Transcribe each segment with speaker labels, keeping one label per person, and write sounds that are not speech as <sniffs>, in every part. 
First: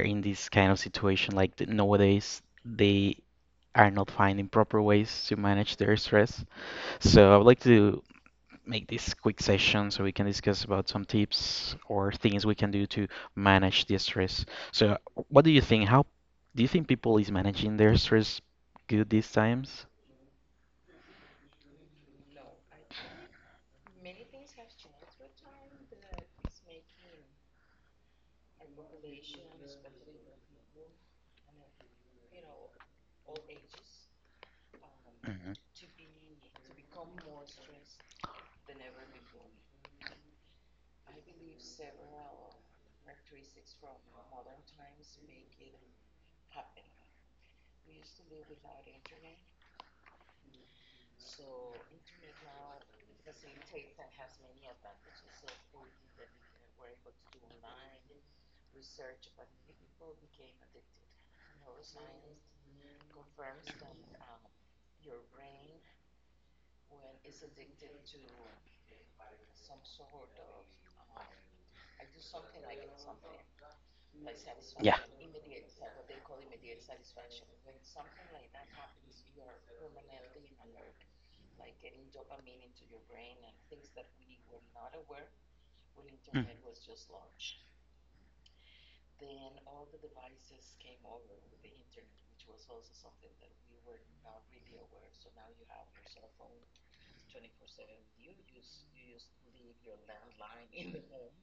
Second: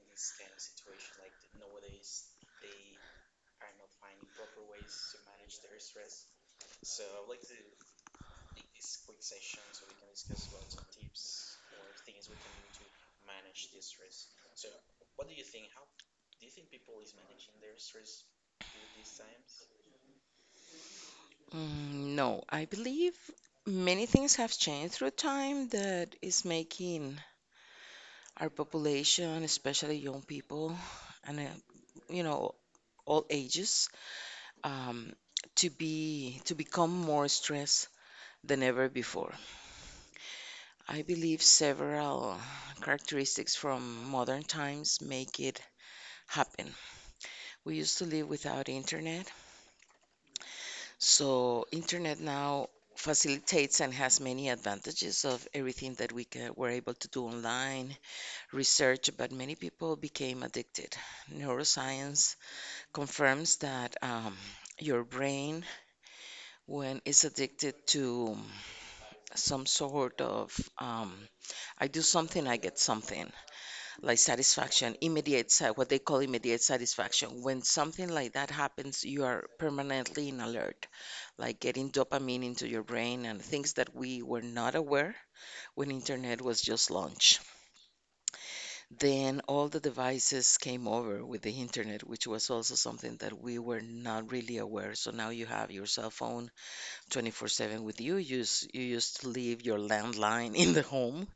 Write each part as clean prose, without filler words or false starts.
Speaker 1: in this kind of situation, like nowadays they are not finding proper ways to manage their stress. So I would like to make this quick session so we can discuss about some tips or things we can do to manage the stress. So, what do you think? How do you think people is managing their stress good these times?
Speaker 2: No, I believe many things have changed through time that is making our population, especially young people and you know all ages, um,
Speaker 1: Mhm.
Speaker 2: to become more stressed than ever before. I believe several characteristics from modern times make it happen. We used to live without internet. So internet now facilitates and has many advantages of everything that we ca were able to do online, research, but many people became addicted. Neuroscience confirms that your brain, when it's addicted to some sort of I do something, I get something, like
Speaker 1: Yeah.
Speaker 2: satisfaction, immediate, what they call immediate satisfaction. When something like that happens, you are permanently in alert, like getting dopamine into your brain, and things that we were not aware when internet was just launched. Then all the devices came over with the internet, which was also something that we were not really aware. So now you have your cell phone 24/7 with you. You used to leave your landline in the home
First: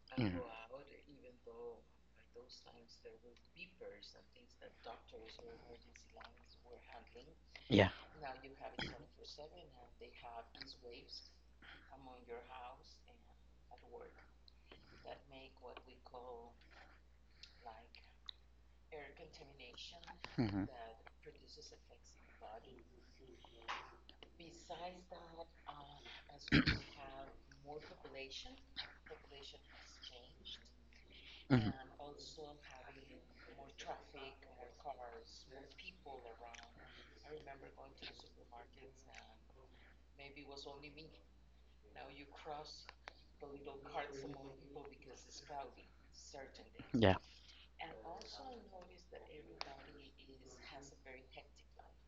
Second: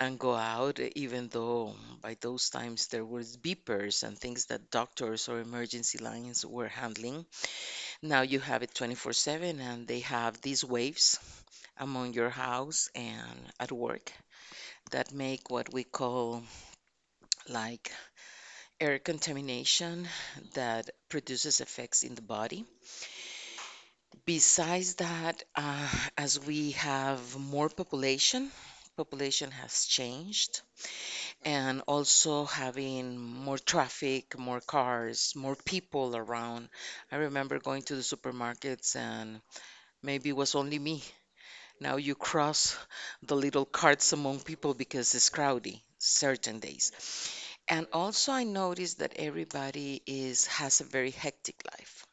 Speaker 2: and go out,
Speaker 1: Mm.
Speaker 2: even
Speaker 1: Mhm.
Speaker 2: though by those times there was beepers and things that doctors or emergency lines were handling.
Speaker 1: Yeah.
Speaker 2: Now you have it 24/7, and they have these waves among your house and at work that make what we call like air contamination
Speaker 1: Mhm.
Speaker 2: that produces effects in the body. Besides that, as we have more population, population has changed, and also having more traffic, more cars, more
Speaker 1: Mhm.
Speaker 2: people around. I remember going to the supermarkets, and maybe it was only me. Now you cross the little carts among people because it's crowdy certain days.
Speaker 1: Yeah.
Speaker 2: And also I noticed that everybody is has a very hectic life.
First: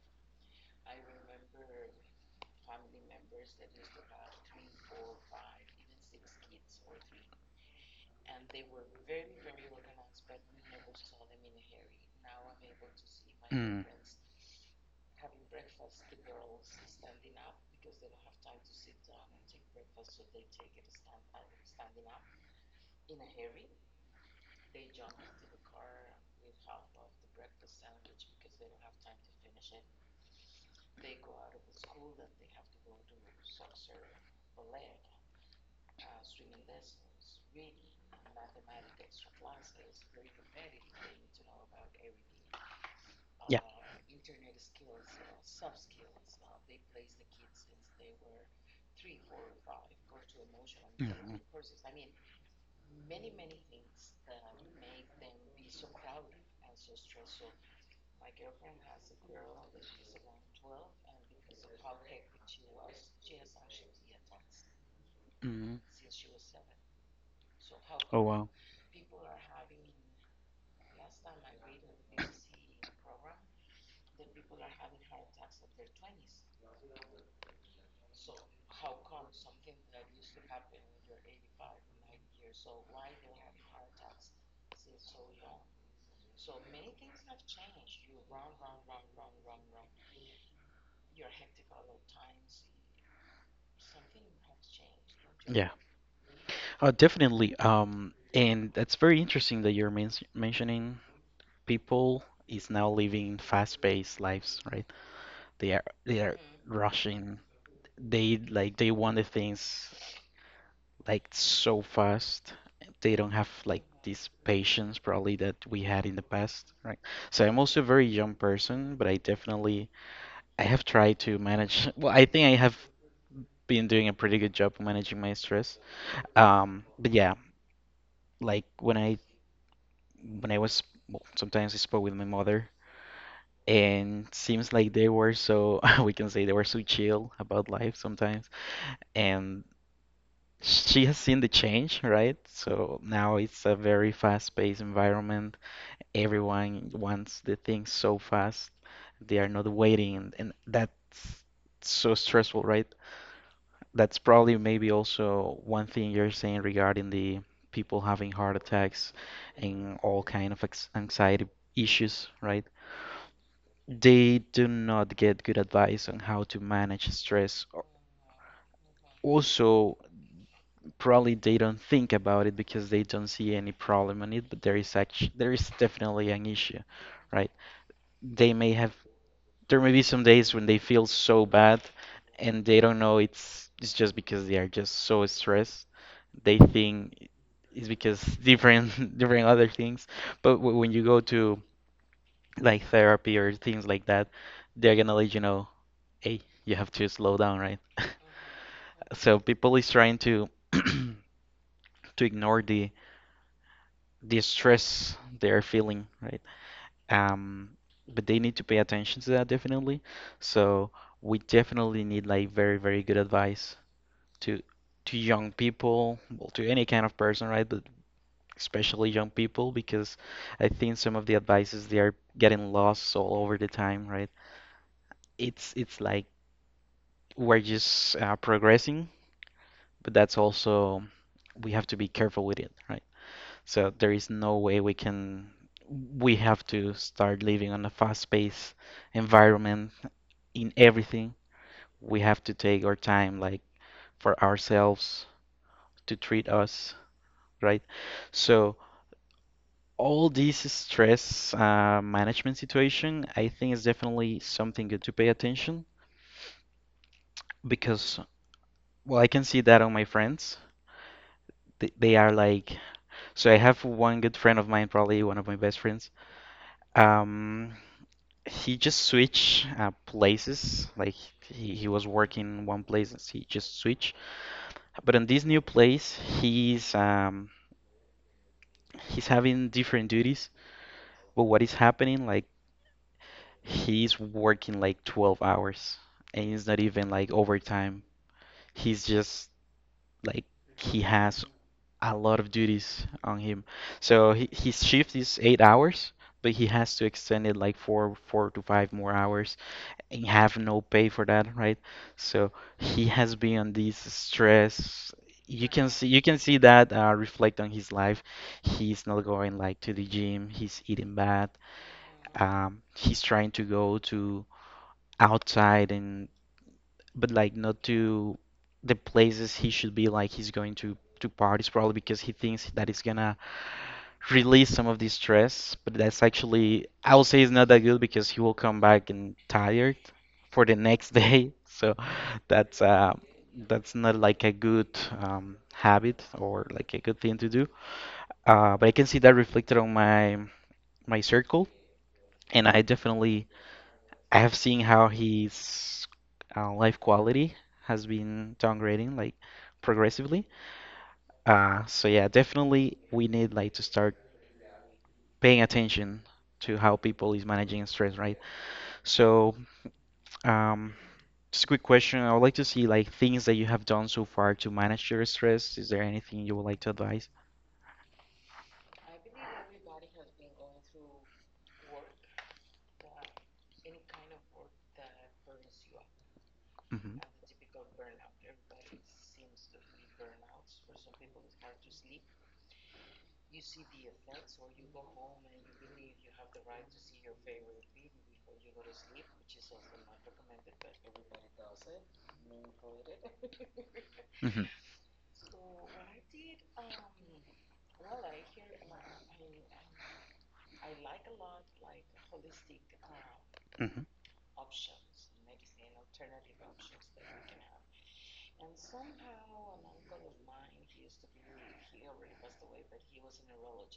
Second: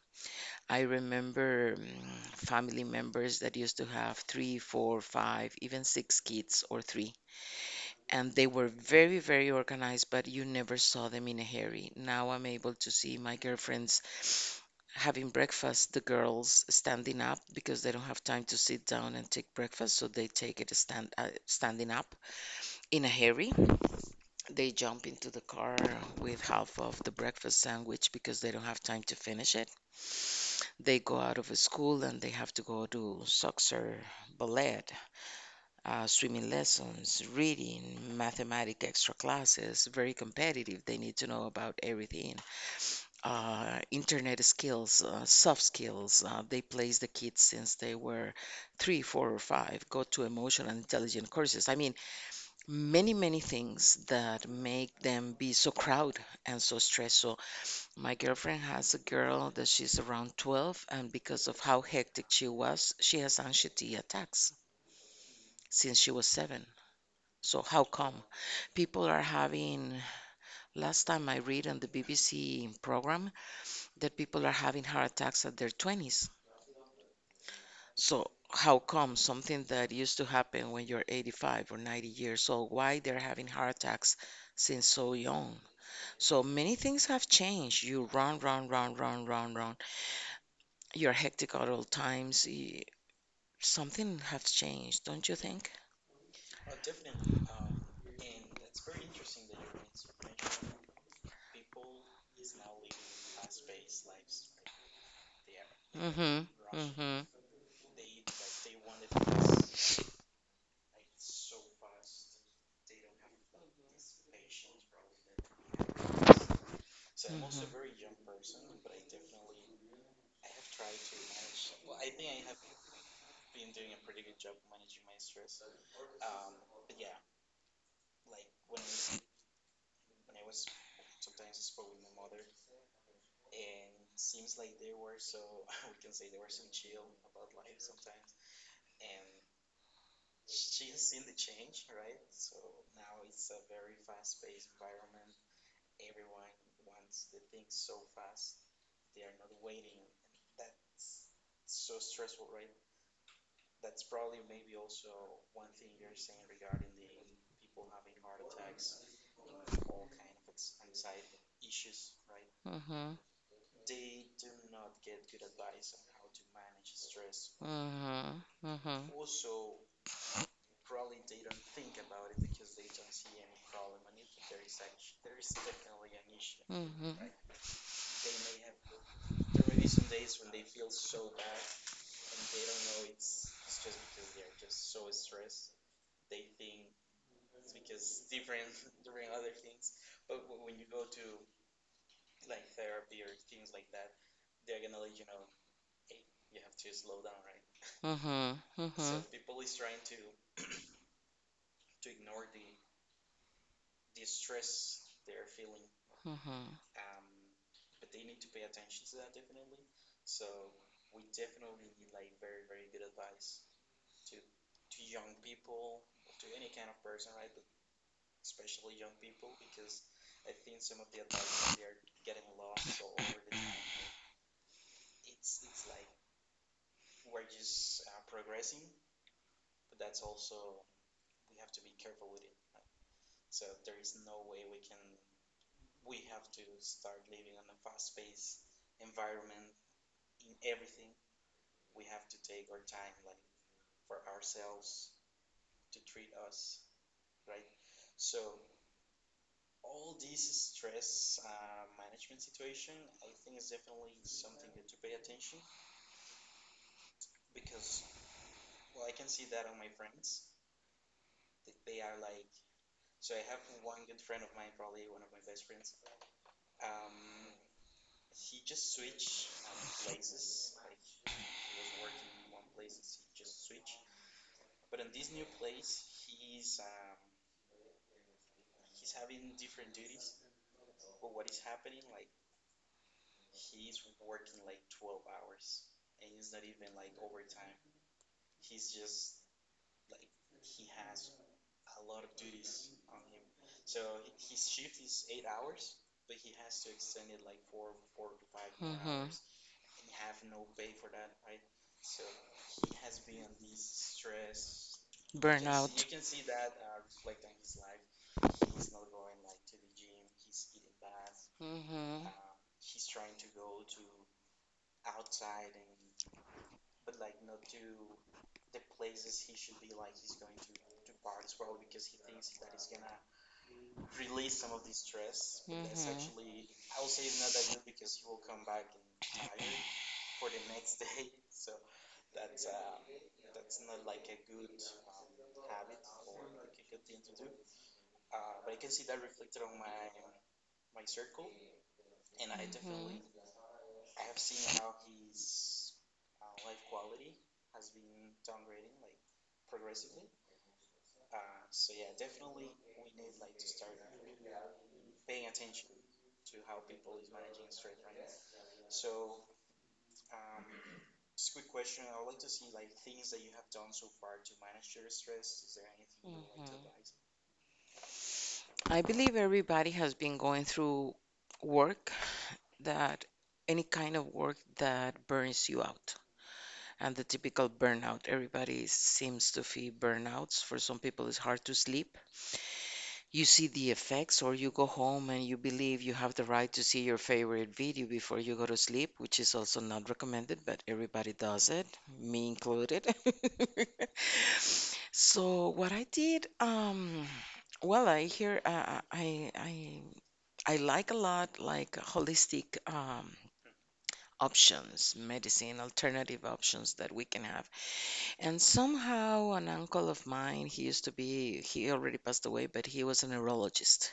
Speaker 2: I remember family members that used to have three, four, five, even six kids or three, and they were very very organized, but you never saw them in a hurry. Now I'm able to see my girlfriends having breakfast, the girls standing up because they don't have time to sit down and take breakfast, so they take it standing up in a hurry. They jump into the car with half of the breakfast sandwich because they don't have time to finish it. They go out of school and they have to go to soccer, ballet, swimming lessons, reading, mathematic extra classes, very competitive. They need to know about everything. Internet skills, soft skills. They place the kids since they were three, four, or five. Go to emotional intelligence
Speaker 1: Hmm.
Speaker 2: courses. I mean, many, many things that make them be so crowded and so stressed. So my girlfriend has a girl that she's around 12, and because of how hectic she was, she has anxiety attacks
Speaker 1: Hmm.
Speaker 2: since she was seven. So how come
Speaker 1: Wow.
Speaker 2: people are having, last time I read on the BBC program that people are having heart attacks at their 20s. So how come something that used to happen when you're 85 or 90 years old, why they're having heart attacks since so young? So many things have changed. You run, run, run, run, run, run. You're hectic at all times. Something has changed, don't you think?
Speaker 1: Think? Definitely. And that's very interesting that you're mentioning people is now living fast-paced lives, right? They are,
Speaker 2: Mm-hmm.
Speaker 1: mm-hmm,
Speaker 2: Mm-hmm.
Speaker 1: rushing. They, like, they want the things like so fast. They don't have, like, this patience probably that we had in the past, right? So I'm also a very
Speaker 2: Mm-hmm.
Speaker 1: young person, but I definitely, I have tried to manage. <laughs> Well, I think I have been doing a pretty good job of managing my stress. But yeah, like when I was, well, sometimes I spoke with my mother, and seems like they were so <laughs> we can say they were so chill about life sometimes, and she has seen the change, right? So now it's a very fast-paced environment. Everyone wants the things so fast. They are not waiting, and that's so stressful, right? That's probably maybe also one thing you're saying regarding the people having heart attacks and all kind of ex anxiety issues, right?
Speaker 2: Mm-hmm.
Speaker 1: They do not get good advice on how to manage stress.
Speaker 2: Mhm. Mhm.
Speaker 1: Also, probably they don't think about it because they don't see any problem on it, but there is actually, there is definitely an issue,
Speaker 2: Mhm. Right?
Speaker 1: right? They may have There may be some days when they feel so bad, and they don't know, it's just because they are just so stressed. They think it's because different <laughs> different other things, but when you go to like therapy or things like that, they're gonna let you know, hey, you have to slow down, right?
Speaker 2: Mhm.
Speaker 1: So people is trying to ignore the stress they're feeling, right?
Speaker 2: Mhm.
Speaker 1: Um, but they need to pay attention to that definitely. So we definitely need like very, very good advice to to young people, well, to any kind of person, right? But especially young people because I think some of the advices they are getting lost all over the time, right? It's like we're just progressing, but that's also, we have to be careful with it, right? So there is no way we have to start living on a fast-paced environment in everything. We have to take our time, like for ourselves, to treat us, right? So all this stress management situation, I think is definitely something good to pay attention because, well, I can see that on my friends. They are like So I have one good friend of mine, probably one of my best friends. Um, he just switched places. Like he was working in one place, and he just switched. But in this new place, he's having different duties. But what is happening? Like he's working like 12 hours, and it's not even like overtime. He's just, like, he has a lot of duties on him. So his shift is 8 hours, but he has to extend it like four, four to five more hours and have no pay for that, right? So he has been on this stress.
Speaker 2: You can
Speaker 1: You can see you
Speaker 2: see.
Speaker 1: can
Speaker 2: Burnout.
Speaker 1: see that reflect on his life. He's not going like to the gym. He's eating bad.
Speaker 2: Mhm.
Speaker 1: He's trying to go to outside, and but like not to the places he should be, like he's going to parties probably because he thinks that it's gonna release some of the stress, but that's actually, I would say it's not that good because he will come back and tired for the next day. <laughs> So that's uh that's not like a good habit or like a good thing to do. But I can see that reflected on my circle, and I definitely, I have seen how his life quality has been downgrading, like, progressively. So yeah, definitely we need like to start paying attention to how people is managing stress, right? So um, just a quick question. I would like to see like things that you have done so far to manage your stress. Is there anything you would like to advise?
Speaker 2: I believe everybody has been going through work, that any kind of work that burns you out, and the typical burnout. Everybody seems to feel burnouts. For some people it's hard to sleep, you see the effects, or you go home and you believe you have the right to see your favorite video before you go to sleep, which is also not recommended, but everybody does it, me included.
Speaker 1: Hmm.
Speaker 2: <laughs> So what I did, well I hear I like a lot like holistic
Speaker 1: Hmm.
Speaker 2: options, medicine, alternative options that we can have. And somehow, an uncle of mine, he used to be, he already passed away, but he was a neurologist.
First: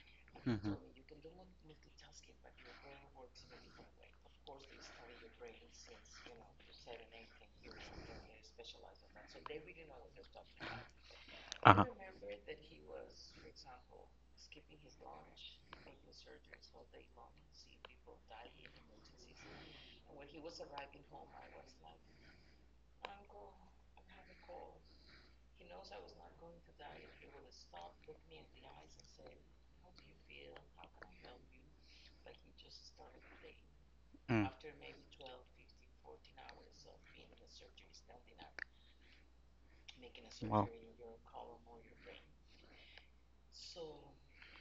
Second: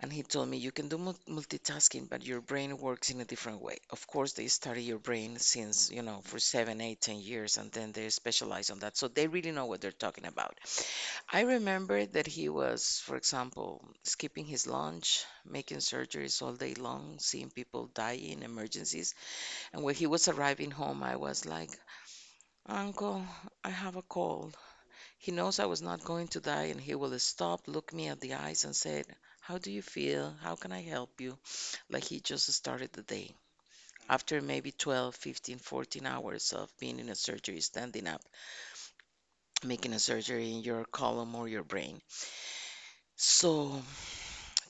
Speaker 2: And he told me, you can do multitasking, but your brain works in a different way. Of course, they study your brain since, you know, for seven, eight, 10 years, and then they specialize on that. So they really know what they're talking about. I remember that he was, for example, skipping his lunch, making surgeries all day long, seeing people die in emergencies, and when he was arriving home, I was like, Uncle, I have a cold. He knows I was not going to die, and he will stop, look me at the eyes, and said, How do you feel? How can I help you? Like he just started the day. After maybe 12, 15, 14 hours of being in a surgery, standing up, making a surgery in your column or your brain. So,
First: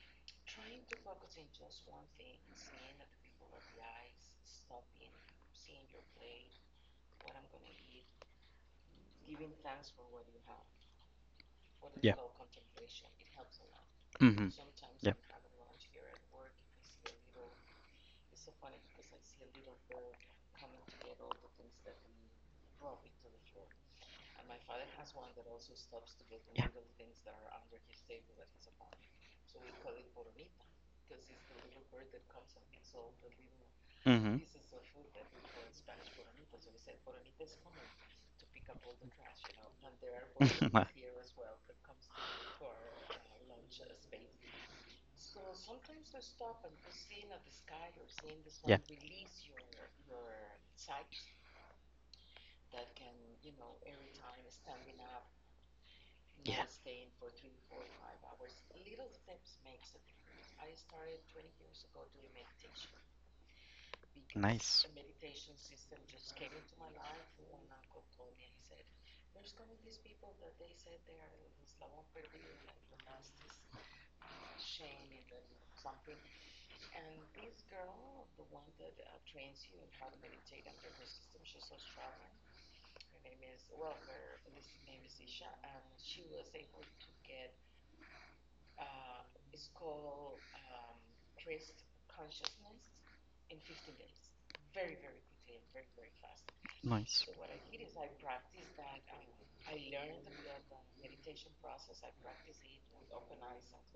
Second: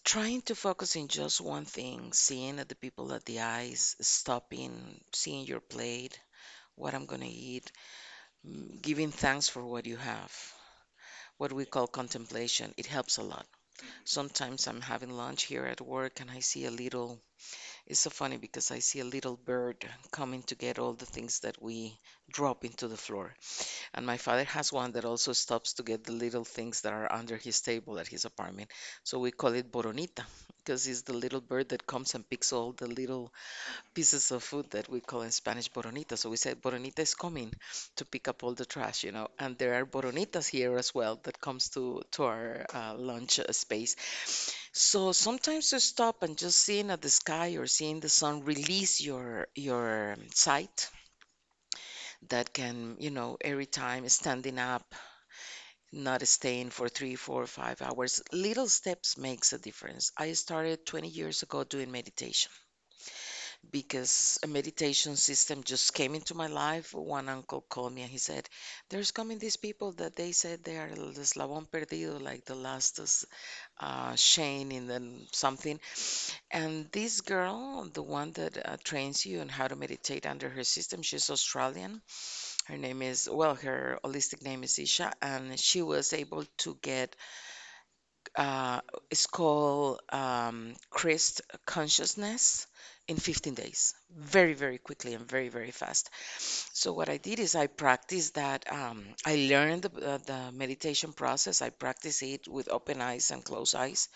Speaker 2: trying to focus in just one thing, seeing at the people at the eyes, stopping, seeing your plate, what I'm going to eat, Giving thanks for what you have, what we call contemplation, it helps a lot.
Speaker 1: Yeah. Hmm.
Speaker 2: Sometimes
Speaker 1: <laughs>
Speaker 2: I'm having lunch here at work and I see a little, it's so funny because I see a little bird coming to get all the things that we drop into the floor. And my father has one that also stops to get the little things that are under his table at his apartment. So we call it Boronita because it's the little bird that comes and picks all the little pieces of food that we call in Spanish boronita. So we said boronita is coming to pick up all the trash, you know. And there are boronitas here as well that comes to our lunch space. So sometimes to stop and just seeing at the sky or seeing the sun release your sight that can, you know, every time standing up, not staying for three, four, 5 hours, little steps makes a difference. I started 20 years ago doing meditation because a
Speaker 1: Nice.
Speaker 2: meditation system just came into my life. One uncle called me and he said, There's coming these people that they said they are el eslabón perdido, like the last chain in the something. And this girl, the one that trains you on how to meditate under her system, she's Australian. Her name is, well, her holistic name is Isha, and she was able to get uh, it's called Christ Consciousness in 15 days, very, very quickly and very, very fast. So, what I did
Speaker 1: Nice.
Speaker 2: is I practiced that. I learned the meditation process, I practice it with open eyes and closed eyes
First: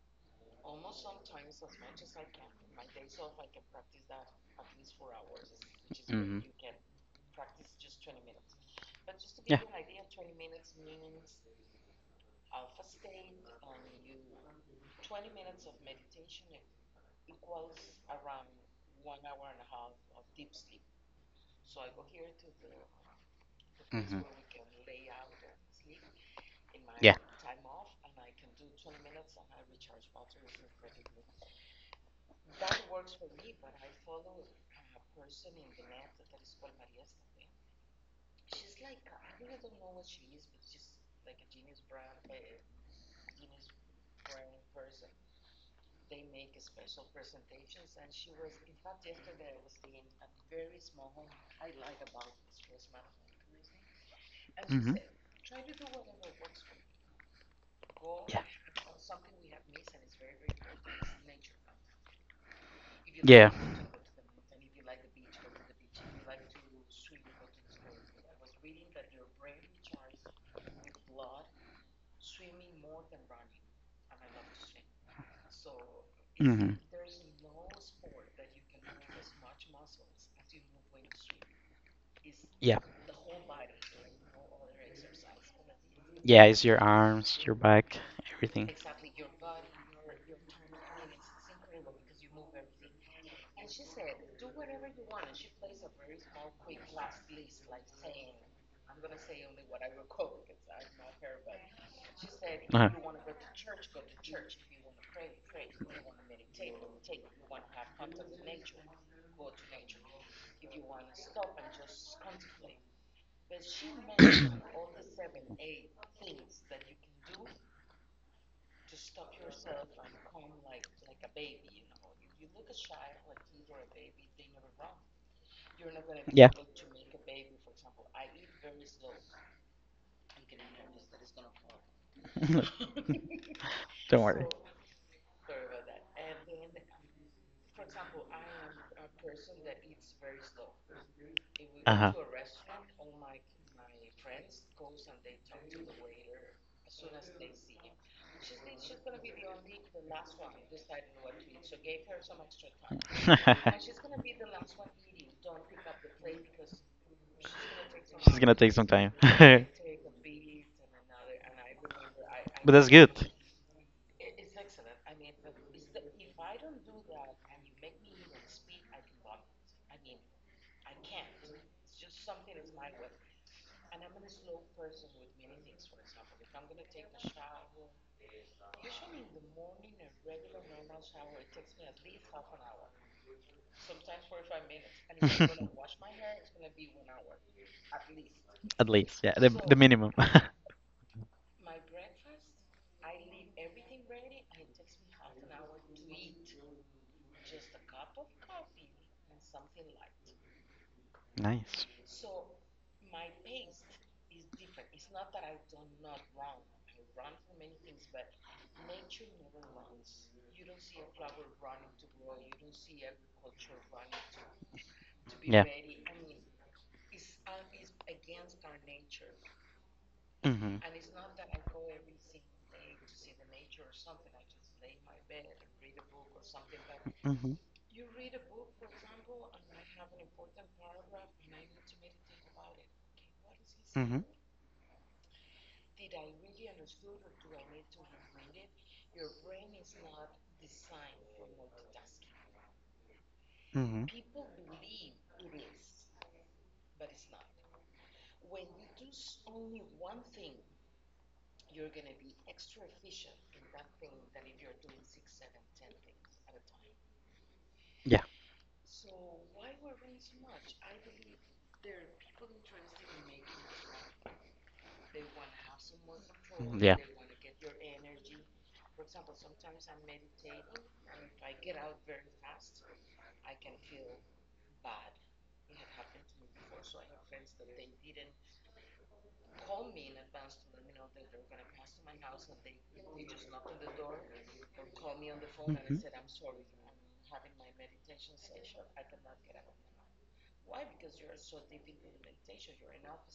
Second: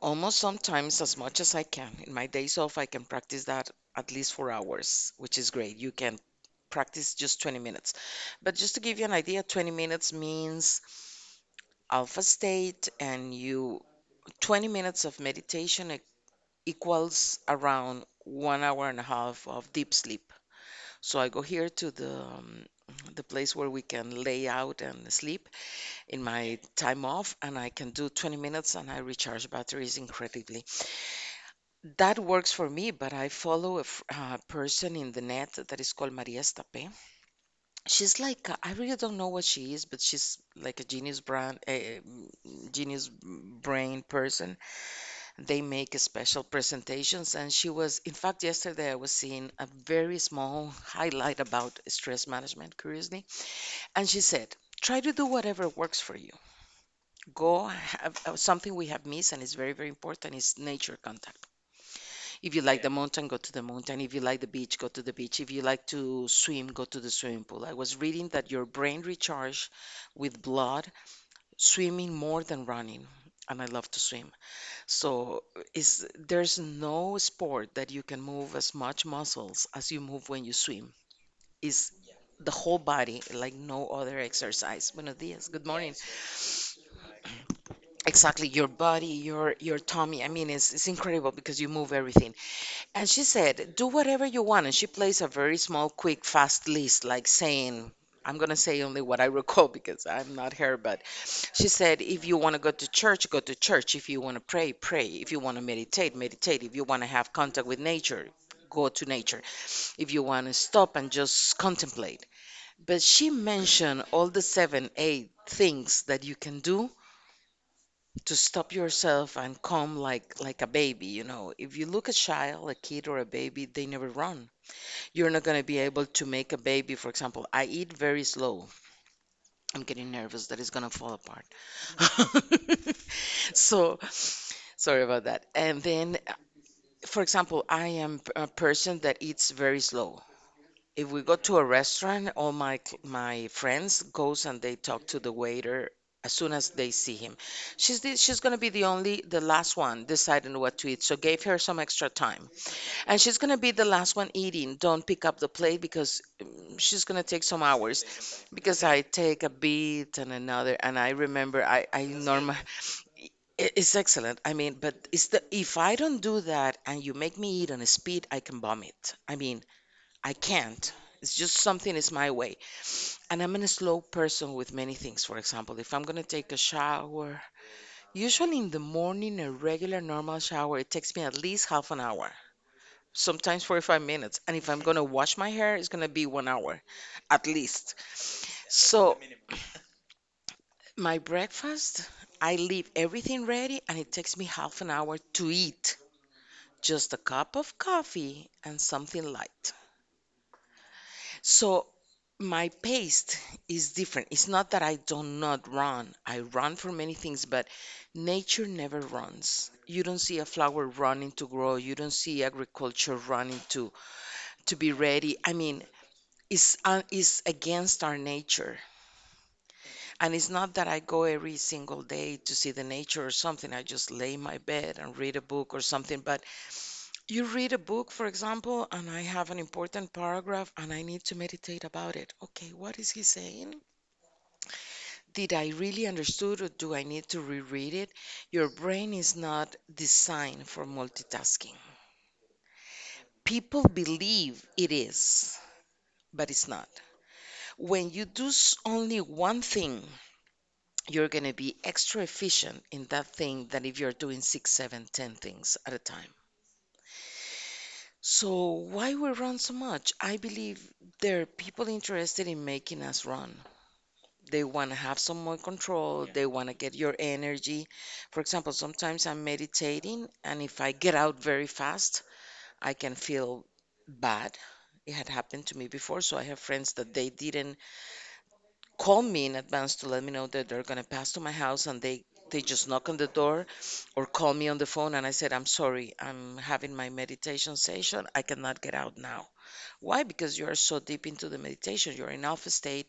Speaker 2: almost sometimes as much as I can. In my days off, I can practice that at least 4 hours, which is great. You can
Speaker 1: Mm-hmm.
Speaker 2: practice just 20 minutes. But just to give you an idea,
Speaker 1: Yeah.
Speaker 2: 20 minutes means alpha state and you 20 minutes of meditation equals around 1 hour and a half of deep sleep. So I go here to the place where we can lay out and sleep in my time off, and I can do 20 minutes and I recharge batteries incredibly. That works for me, but I follow a person in the net that is called Maria Stape. She's like, I really don't know what she is, but she's like a genius brand, a genius brain person. They make special presentations, and she was, in fact, yesterday I was seeing a very small highlight about stress management, curiously, and she said, Try
Speaker 1: Mm-hmm.
Speaker 2: to do whatever works for you. Go have something we have missed, and it's very, very important is nature contact. If you like the mountain,
Speaker 1: Yeah.
Speaker 2: go
Speaker 1: Mm-hmm.
Speaker 2: to
Speaker 1: Yeah.
Speaker 2: the
Speaker 1: Yeah.
Speaker 2: mountain. If you like the beach, go to the beach. If you like to swim, go to the swimming pool. I was reading that your brain recharges with blood swimming more than running, and I love to swim. So is there's
Speaker 1: Hmm.
Speaker 2: no sport that you can move as much muscles as you move when you swim. Is the
Speaker 1: Yeah.
Speaker 2: whole body like no other exercise. Buenos dias, good morning.
Speaker 1: Yeah, it's your arms, your back,
Speaker 2: Exactly,
Speaker 1: everything.
Speaker 2: your body, your tummy. I mean, it's incredible because you move everything. And she said, do whatever you want. And she plays a very small, quick, fast list, like saying, I'm gonna say only what I <laughs> recall because I'm not her, but She said, if you want to go
Speaker 1: Uh-huh.
Speaker 2: to church, go to church. If you want to pray, pray. If you want to meditate, meditate. If you want to have contact with nature, go to nature. If you want to stop and just contemplate. But she mentioned all the seven, eight things that you can do to stop yourself and calm like a baby, you know, if you look a child, a kid, or a baby, they never run. You're not going to be able to
Speaker 1: Yeah.
Speaker 2: make a baby.
Speaker 1: <laughs>
Speaker 2: For example, I eat very slow. I'm getting nervous that it's going to fall apart. <laughs> So,
Speaker 1: Don't worry.
Speaker 2: sorry about that. And then, for example, I am a person that eats very slow. If we go to a
Speaker 1: Uh-huh.
Speaker 2: restaurant, all
Speaker 1: <laughs>
Speaker 2: my my friends goes and they talk to the waiter as soon as they see him. She's gonna be the only the last one deciding what to eat. So gave her some extra time. And she's gonna be the last one eating. Don't pick up the plate because she's gonna take some hours. Because
Speaker 1: <laughs>
Speaker 2: I take a bit and another, and I remember I normal.
Speaker 1: But that's good. <laughs>
Speaker 2: It's excellent. I mean, but it's the if I don't do that and you make me eat on a speed, I can vomit. I mean, I can't. It's just something is my way. And I'm a slow person with many things. For example, if I'm gonna take a shower, usually in the morning, a regular normal shower, it takes me at least half an hour, sometimes 45 minutes. And if I'm gonna wash my hair, it's gonna be 1 hour at least.
Speaker 1: At
Speaker 2: So
Speaker 1: least, yeah, the minimum. <laughs>
Speaker 2: my breakfast, I leave everything ready and it takes me half an hour to eat. Just a cup of coffee and something light.
Speaker 1: Nice.
Speaker 2: So my pace is different. It's not that I don't not run. I run for many things, but nature never runs. You don't see a flower running to grow. You don't see agriculture running to be ready. I
Speaker 1: Yeah.
Speaker 2: mean, is against our nature. And it's
Speaker 1: Mm-hmm.
Speaker 2: not that I go every single day to see the nature or something. I just lay in my bed and read a book or something. But
Speaker 1: Mm-hmm.
Speaker 2: you
Speaker 1: Okay.
Speaker 2: read a book, for example, and I have an important paragraph and I need to meditate about it. Okay, what is he saying?
Speaker 1: Mm-hmm.
Speaker 2: Did I really understood or do I need to reread it? Your brain is not designed for multitasking. People
Speaker 1: Mm-hmm.
Speaker 2: believe it is, but it's not. When you do only one thing, you're going to be extra efficient in that thing than if you're doing six, seven, ten things at a time.
Speaker 1: Yeah.
Speaker 2: So, why we run so much? I believe there are people interested in making us run. They want to have some more control, they want to
Speaker 1: Yeah.
Speaker 2: get your energy. For example, sometimes I'm meditating, and if I get out very fast, I can feel bad. It had happened to me before, so I have friends that they didn't call me in advance to let me know that they're going to pass to my house, and they just knock on the door or call me on the phone, and I said, I'm
Speaker 1: Hmm.
Speaker 2: sorry, I'm having my meditation session, I cannot get out now. Why? Because you are so deep into the meditation, you're in alpha state,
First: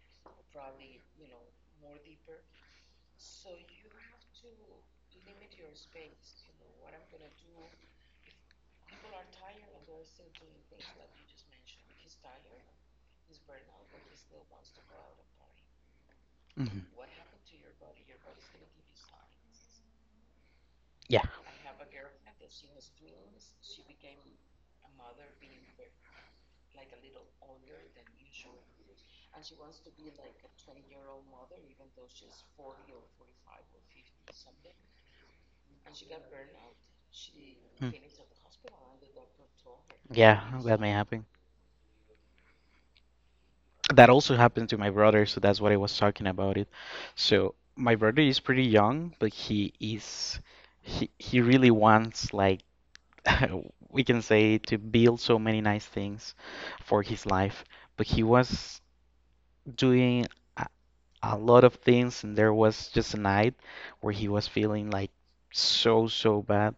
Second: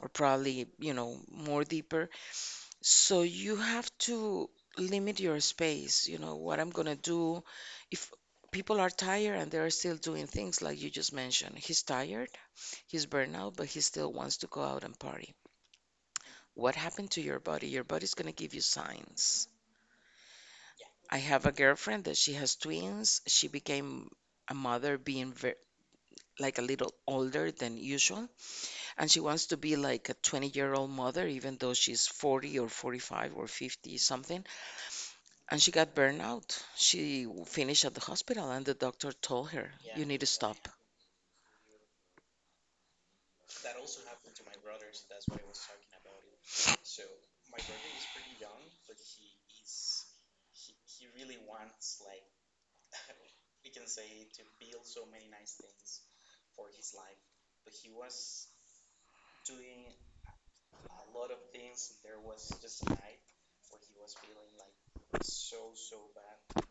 Speaker 2: or probably, you know, more deeper. So you have to limit your space. You know what I'm going to do? If people are tired and they're still doing things like you just mentioned, he's tired, he's burnout, but he still wants to go out and party. What
Speaker 1: Hmm.
Speaker 2: happened to your body? Your body's going to give you signs.
Speaker 1: Yeah.
Speaker 2: I have a girlfriend that she has twins. She became a mother being very, like a little older than usual, and she wants to be like a 20-year-old mother even though she's 40 or 45 or 50 something, and she got burnout. She
Speaker 1: Mm.
Speaker 2: finished at the hospital and the doctor told her, yeah, "You need to
Speaker 1: Yeah,
Speaker 2: stop."
Speaker 1: that may happen. That also happened to my brother, so that's what I was talking about it. So my brother is pretty young, but he is he really wants like <laughs> we can say to build so many nice things for his life. But he was doing a, a lot of things, and there was just a night where he was feeling like so, so bad.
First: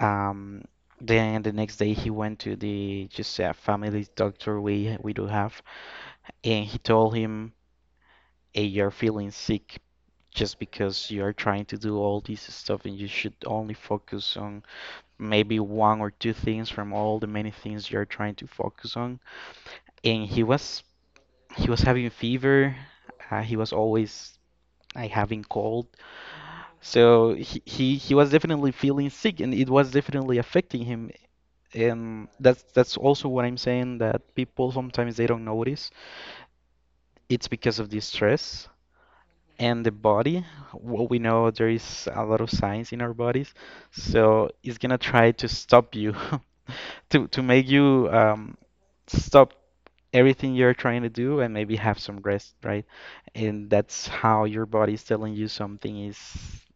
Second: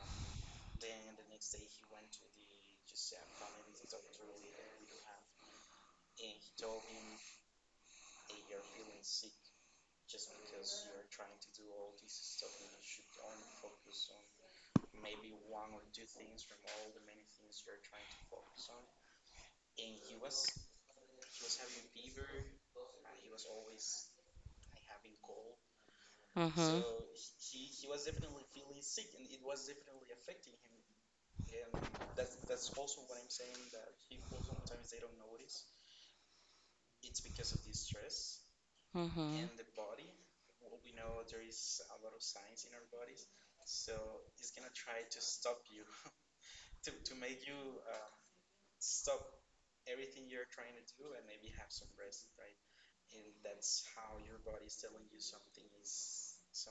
Speaker 1: Um, then the next day he went to the just a family doctor we do have, and he told him, "Hey, you're feeling sick." Just because you are trying to do all this stuff and you should only focus on maybe one or two things from all the many things you're trying to focus on. And he was having fever. He was always I having cold. So he was definitely feeling sick, and it was definitely affecting him. And that's also what I'm saying that people sometimes they don't notice. It's because of the stress
Speaker 2: Hmm. Hmm.
Speaker 1: and the body. What we know, there is a lot of signs in our bodies, so it's gonna try to stop you, <laughs> to make you stop everything you're trying to do and maybe have some rest, right? And that's how your body's telling you something is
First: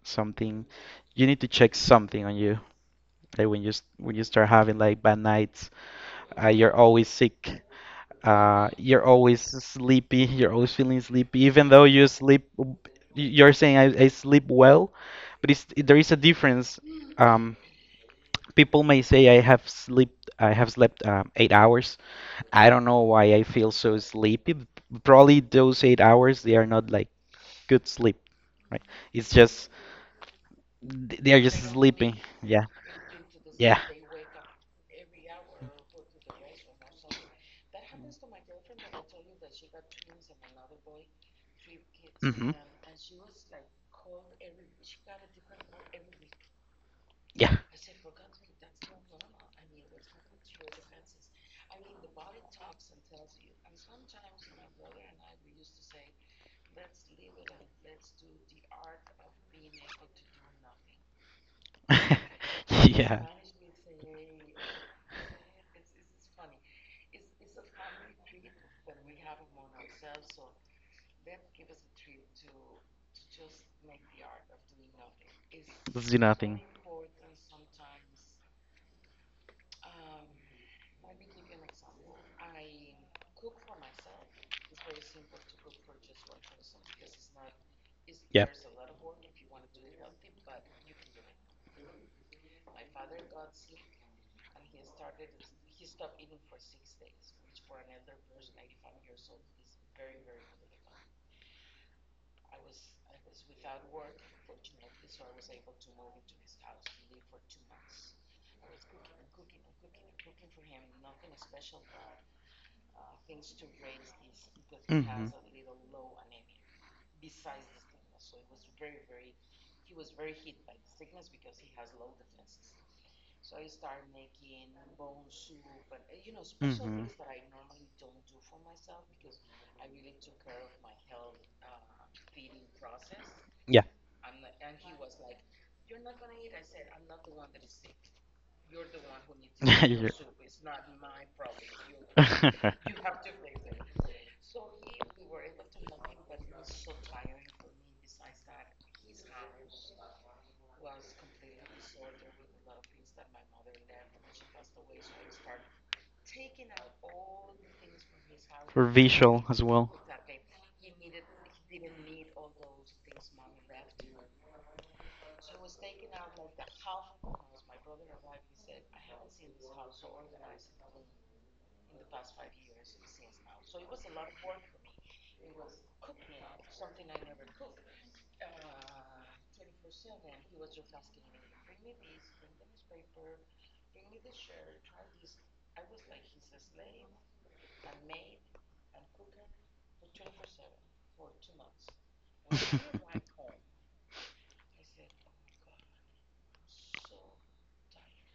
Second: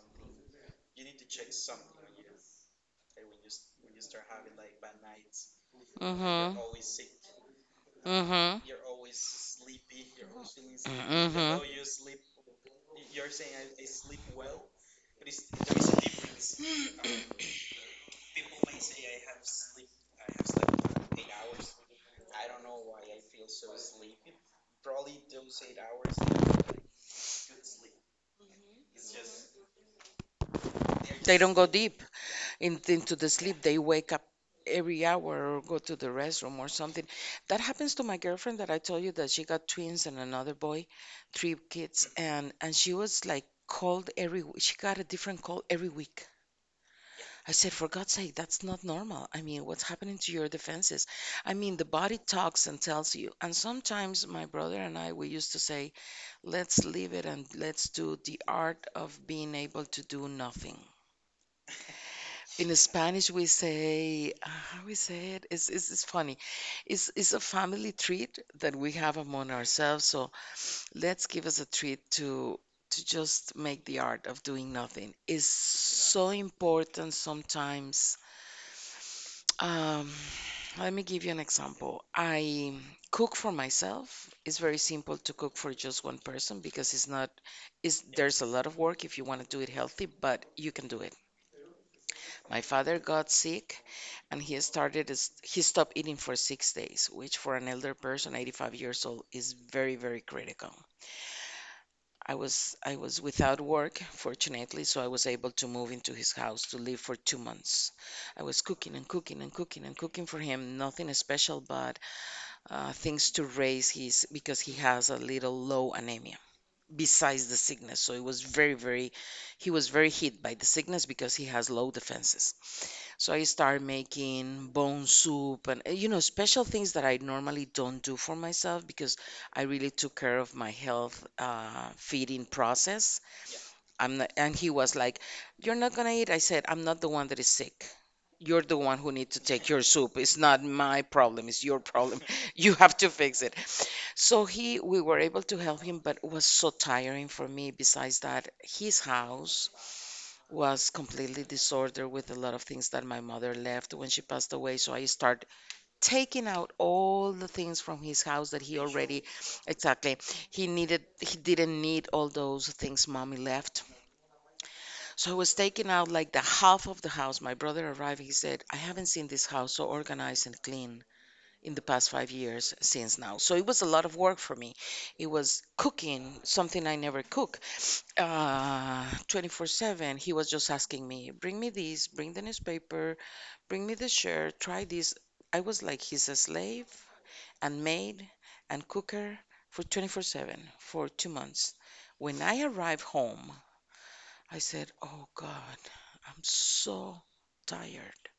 Speaker 1: something you need to check something on you. Like when when you start having like bad nights,
Speaker 2: Hmm.
Speaker 1: you're always sick.
Speaker 2: Mm-hmm.
Speaker 1: You're always sleepy. You're always feeling sleepy,
Speaker 2: Mm-hmm.
Speaker 1: even though you sleep. You're saying I sleep well, but there is a difference. Um, People may say I have slept. 8 hours. I don't know why I feel so sleepy. Probably those 8 hours, they are not like good sleep, right? It's just they
Speaker 2: They
Speaker 1: are
Speaker 2: don't
Speaker 1: just
Speaker 2: go deep
Speaker 1: sleeping. Yeah,
Speaker 2: into the sleep. They
Speaker 1: yeah,
Speaker 2: wake up every hour or go to the restroom or something. That happens to my girlfriend that I told you that she got twins and another boy, three kids,
Speaker 1: hmm,
Speaker 2: and she was like called every she got a different call every week. I
Speaker 1: yeah,
Speaker 2: said, for God's sake, that's not normal. I mean, what's happening to your defenses? I mean, the body talks and tells you. And sometimes my brother and I, we used to say, let's leave it and let's do the art of being able to do nothing. In
Speaker 1: <laughs> yeah.
Speaker 2: Spanish, we say, how we say it? It's funny. It's a family treat that we have among ourselves. So let's give us a treat to just make the art of doing nothing. It's
Speaker 1: Let's do
Speaker 2: so
Speaker 1: nothing.
Speaker 2: important sometimes. Um, Let me give you an example. I cook for myself. It's very simple to cook for just one person because it's not, there's a
Speaker 1: Yeah.
Speaker 2: lot of work if you want to do it healthy, but you can do it. My father got sick and he started, he stopped eating for 6 days, which for an elder person, 85 years old, is very, very critical. I was without work, fortunately, so I was able to move into his house to live for 2 months. I was cooking and cooking and cooking and cooking for him, nothing special, but things to raise his, because he has a
Speaker 1: Hmm.
Speaker 2: little low anemia besides the sickness, so it was very, very, he was very hit by the sickness because he has low defenses. So I started making bone soup and, you know, special things that I normally don't do for myself, because I really took care of my health, feeding process.
Speaker 1: Yeah.
Speaker 2: I'm not, and he was like, you're not gonna eat. I said, I'm not the one that is sick. You're the one who needs to
Speaker 1: <laughs>
Speaker 2: take your soup. It's not
Speaker 1: <laughs>
Speaker 2: my problem, it's your problem. <laughs>
Speaker 1: The
Speaker 2: You
Speaker 1: one.
Speaker 2: have
Speaker 1: <laughs>
Speaker 2: to fix it. So he we were able to help him, but it was so tiring for me. Besides that, his house was completely disordered with a lot of things that my mother left when she passed away. So I start taking out all the things from his house that he already.
Speaker 1: As well.
Speaker 2: Exactly.
Speaker 1: <laughs>
Speaker 2: He didn't need all those things mommy left. So I was taking out like the half of the house. My brother arrived, he said, I haven't seen this house so organized and clean in the past 5 years since now. So it was a lot of work for me. It was cooking, something I never cook, 24/7. He was just asking me, bring me this, bring the newspaper, bring me the shirt, try this. I was like, he's a slave and maid and cooker for 24/7 for 2 months. When I arrived home, I said, Oh God, I'm so tired.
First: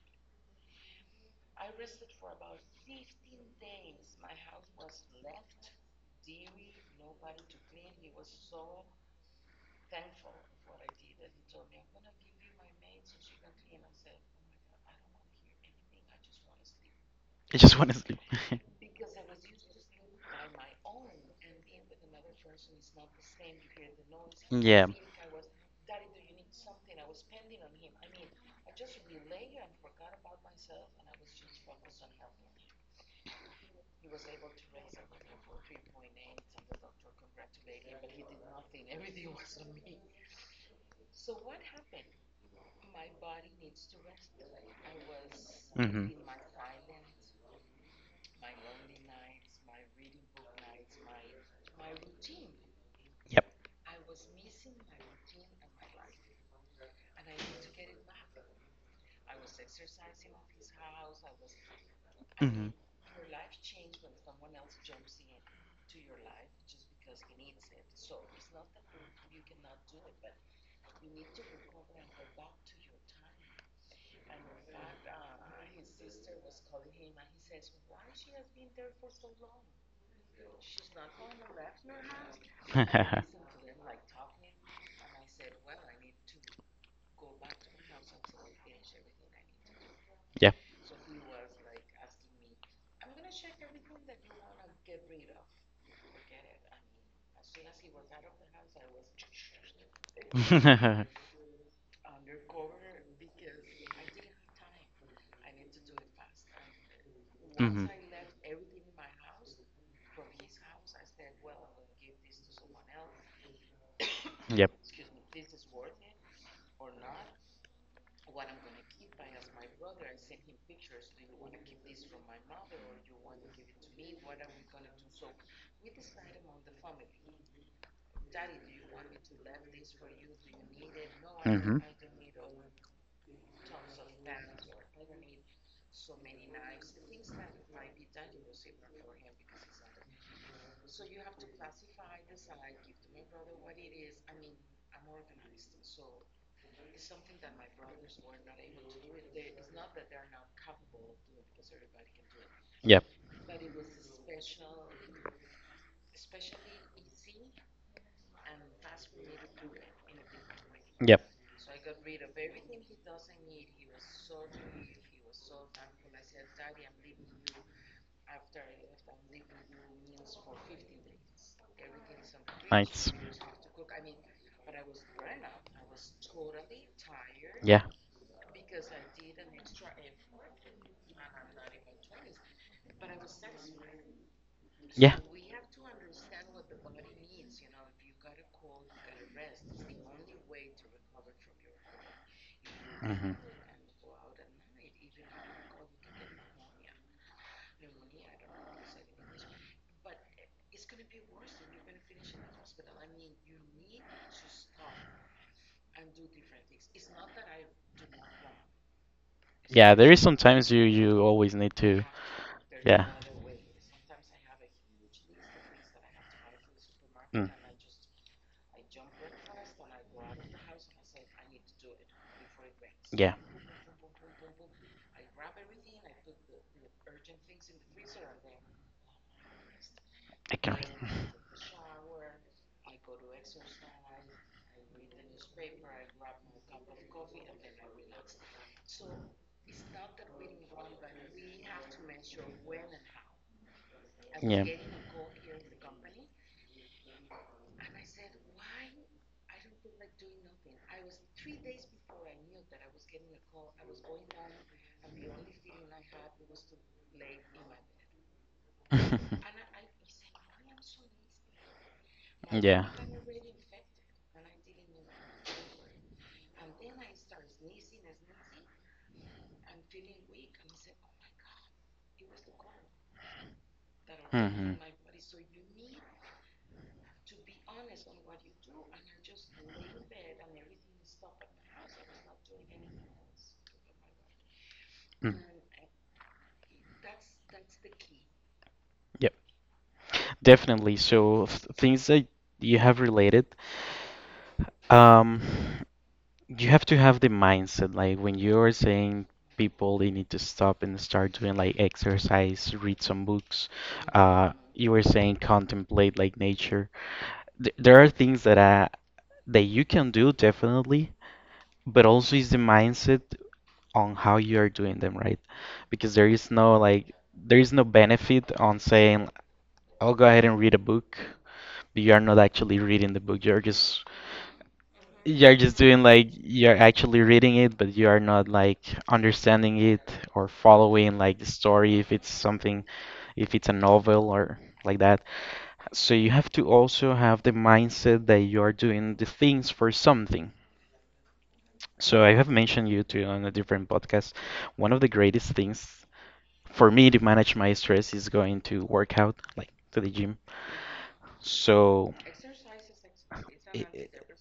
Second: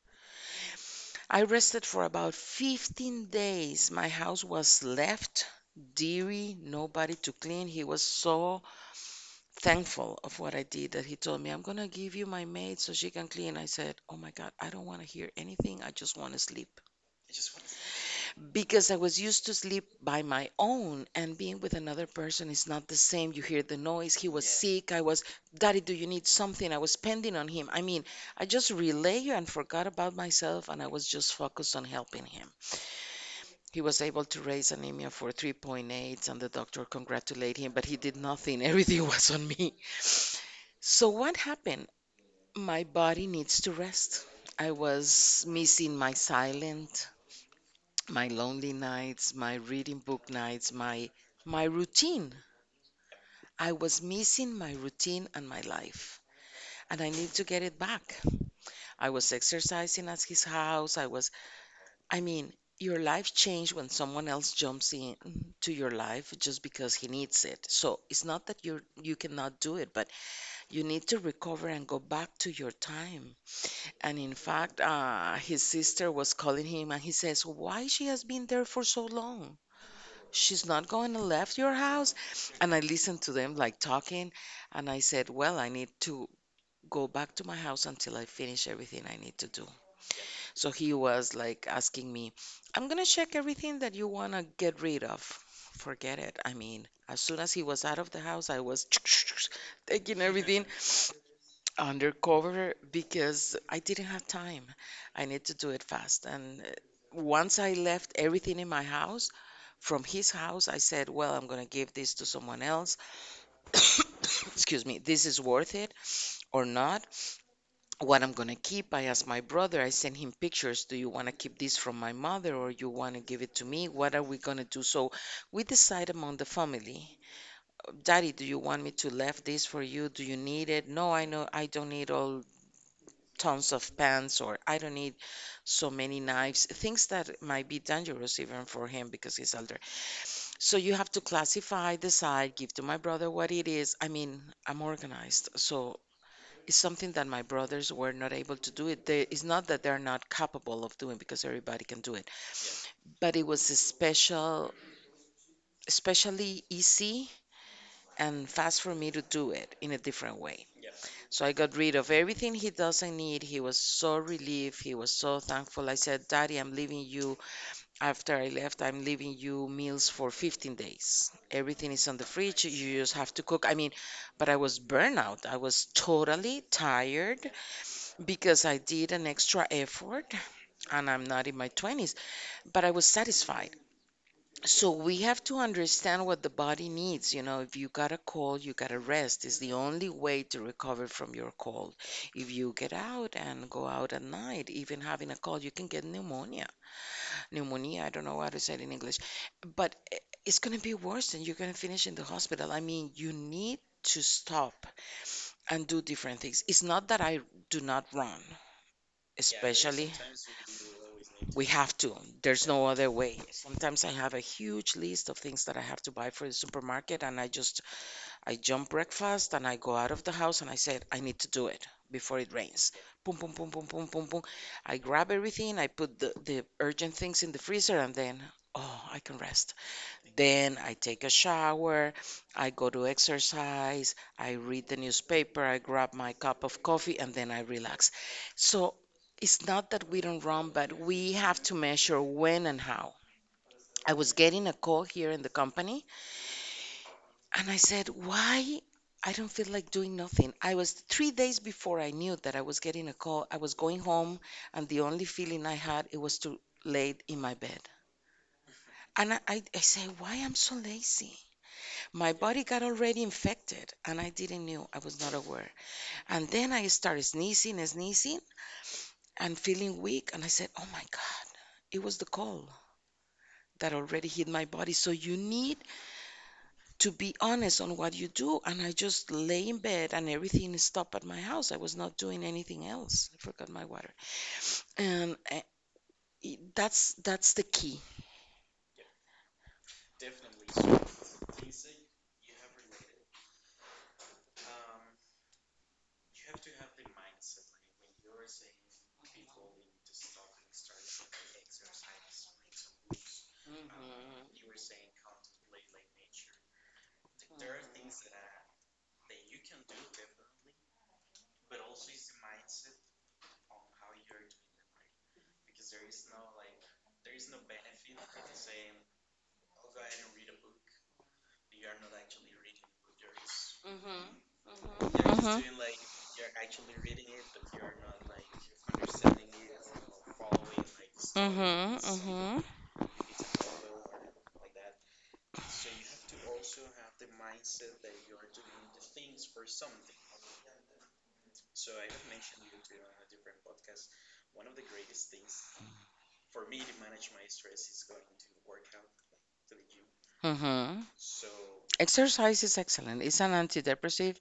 Speaker 2: I rested for about 15 days. My house was left dirty, nobody to clean. He was so thankful of what I did that he told me, I'm going to give you my maid so she can clean. I said, Oh my God, I don't want to hear anything. I just want to sleep.
Speaker 1: <laughs> I just want to sleep. <laughs>
Speaker 2: Because I was used to sleep by my own, and being with another person is not the same. You hear the noise. He was. Yeah. Sick. Daddy, do you need something? I was pending on him. I mean, I just relay and forgot about myself, and I was just focused on helping him. He was able to raise anemia for 3.8 and the doctor congratulated him, but he did nothing. <laughs> Everything was on me. So what happened? My body needs to rest. I was missing my silent, my lonely nights, my reading book nights, my routine.
Speaker 1: Yep.
Speaker 2: I was missing my routine and my life, and I need to get it back. I was exercising at his house. I mean,
Speaker 1: Hmm.
Speaker 2: your life changes when someone else jumps in to your life just because he needs it. So it's not that you cannot do it, but you need to recover and go back to your time. And in fact, his sister was calling him, and he says, "Why she has been there for so long? She's not going to left your house." And I listened
Speaker 1: <laughs>
Speaker 2: to them like talking, and I said, well, I need to go back to my house until I finish everything I need to do.
Speaker 1: Yep.
Speaker 2: So he was like asking me, I'm going to check everything that you want to get rid of. Forget it. I mean, as soon as he was out of the house, I was <laughs> taking everything <laughs>
Speaker 1: <laughs>
Speaker 2: undercover, because I didn't have time. I need to do it fast. And once I
Speaker 1: Hmm.
Speaker 2: left everything in my house from his house, I said, well, I'm going to give this to someone else. <coughs>
Speaker 1: Yep.
Speaker 2: Excuse me, this is worth it or not. What I'm going to keep, I asked my brother, I sent him pictures. Do you want to keep this from my mother or you want to give it to me? What are we going to do? So we decide among the family. Daddy, do you want me to left this for you? Do you need it? No, I know I
Speaker 1: Hmm.
Speaker 2: don't need all tons of pants or I don't need so many knives. Things that might be dangerous even for him because he's so you have to classify, decide, give to my brother what it is. I mean, I'm organized. So it's something that my brothers were not able to do it. It's not that they're not capable of doing because everybody can do it.
Speaker 1: Yep.
Speaker 2: But it was a special, especially easy and fast for me to do it in a different way.
Speaker 1: Yep.
Speaker 2: So I got rid of everything he doesn't need. He was so relieved. He was so thankful. I said, Daddy, I'm leaving you. After I left, I'm leaving you meals for 15 days. Everything is on the fridge. You
Speaker 1: Nice.
Speaker 2: just have to cook. I mean, but I was burnout. I was totally tired
Speaker 1: Yeah.
Speaker 2: because I did an extra effort and I'm not in my 20s, but I was satisfied. So we have to understand what the body needs. You know, if you got a cold, you got to rest. It's the only way to recover from your cold. If you get
Speaker 1: Mhm.
Speaker 2: out and go out at night, even having a cold, you can get pneumonia. I don't know how to say it in English, but it's going to be worse and you're going to finish in the hospital. I mean, you need to stop and do different things. It's not that I do not run,
Speaker 1: Yeah, there
Speaker 2: especially
Speaker 1: is sometimes you always
Speaker 2: we
Speaker 1: need
Speaker 2: have
Speaker 1: to.
Speaker 2: to. There's no
Speaker 1: Yeah.
Speaker 2: other way. Sometimes I have a huge list of things that I have to buy for the supermarket and I
Speaker 1: Mm.
Speaker 2: just I jump breakfast and I go out of the house and I said, I need to do it before it rains.
Speaker 1: Yeah,
Speaker 2: Boom, boom, boom, boom, boom, boom, boom. I grab everything, I put the urgent things in the freezer, and then, oh, I can rest.
Speaker 1: I can.
Speaker 2: Then I take a shower,
Speaker 1: <laughs>
Speaker 2: I go to exercise, I read the newspaper, I grab my cup of coffee, and then I relax. So it's not that we don't run, but we have to measure when and how. I was
Speaker 1: Yeah.
Speaker 2: getting a call here in the company and I said, why? I don't feel like doing nothing. I was 3 days before I knew that I was getting a call. I was going home, and the only feeling I had it was to lay in my bed. And I,
Speaker 1: <laughs>
Speaker 2: I, I say, why I'm so lazy? My body got
Speaker 1: Yeah.
Speaker 2: already infected, and I didn't knew. I was not aware. And then I started sneezing and sneezing and feeling weak. And I said, oh my God, it was the cold that already hit my
Speaker 1: Hmm.
Speaker 2: body. So you need to be honest on what you do. And I just lay in bed and everything stopped at my house. I was not doing anything else. I forgot my water.
Speaker 1: Mm.
Speaker 2: And that's the key.
Speaker 1: Yep, definitely. So things that you have related, um, you have to have the mindset. Like when you're saying people, they need to stop and start doing like exercise, read some books. You were saying contemplate like nature. Th There are things that you can do definitely, but also is the mindset on how you are doing them, right? Because there is no benefit on saying, I'll go ahead and read a book. But you are not actually reading the book. You're just
Speaker 2: Mm-hmm.
Speaker 1: you're
Speaker 2: Hmm.
Speaker 1: just doing like you're actually reading it, but you are not, like, understanding it or following like the story,
Speaker 2: Mm-hmm,
Speaker 1: if it's a novel or like that. So you have to also have the mindset that you are doing the things for something. So I have mentioned you to on a different podcast. One of the greatest things for me to manage my stress is going to work out, like to the gym.
Speaker 2: mm-hmm, mm-hmm.
Speaker 1: So,
Speaker 2: Exercise is excellent. It's an
Speaker 1: it, it,
Speaker 2: antidepressive.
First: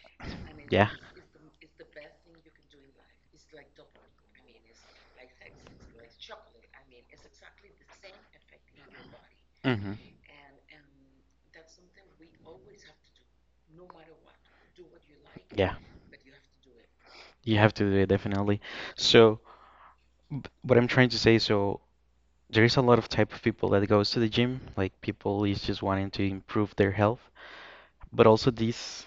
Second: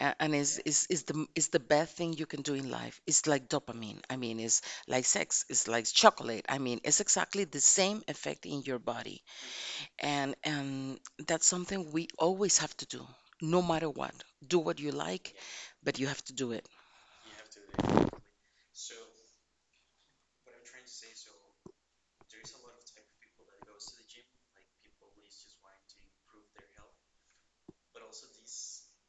Speaker 2: And is is
Speaker 1: yeah,
Speaker 2: is the is the best thing you can do in life. It's like dopamine. I mean, it's like sex. It's like chocolate. I mean, it's exactly the same effect in your body.
Speaker 1: hmm,
Speaker 2: And that's something we always have to do, no matter what. Do what you like,
Speaker 1: yeah,
Speaker 2: but you have to do it.
Speaker 1: you have to do it definitely. So, what I'm trying to say, so there is a lot of type of people that goes to the gym, like people is just wanting to improve their health, but also this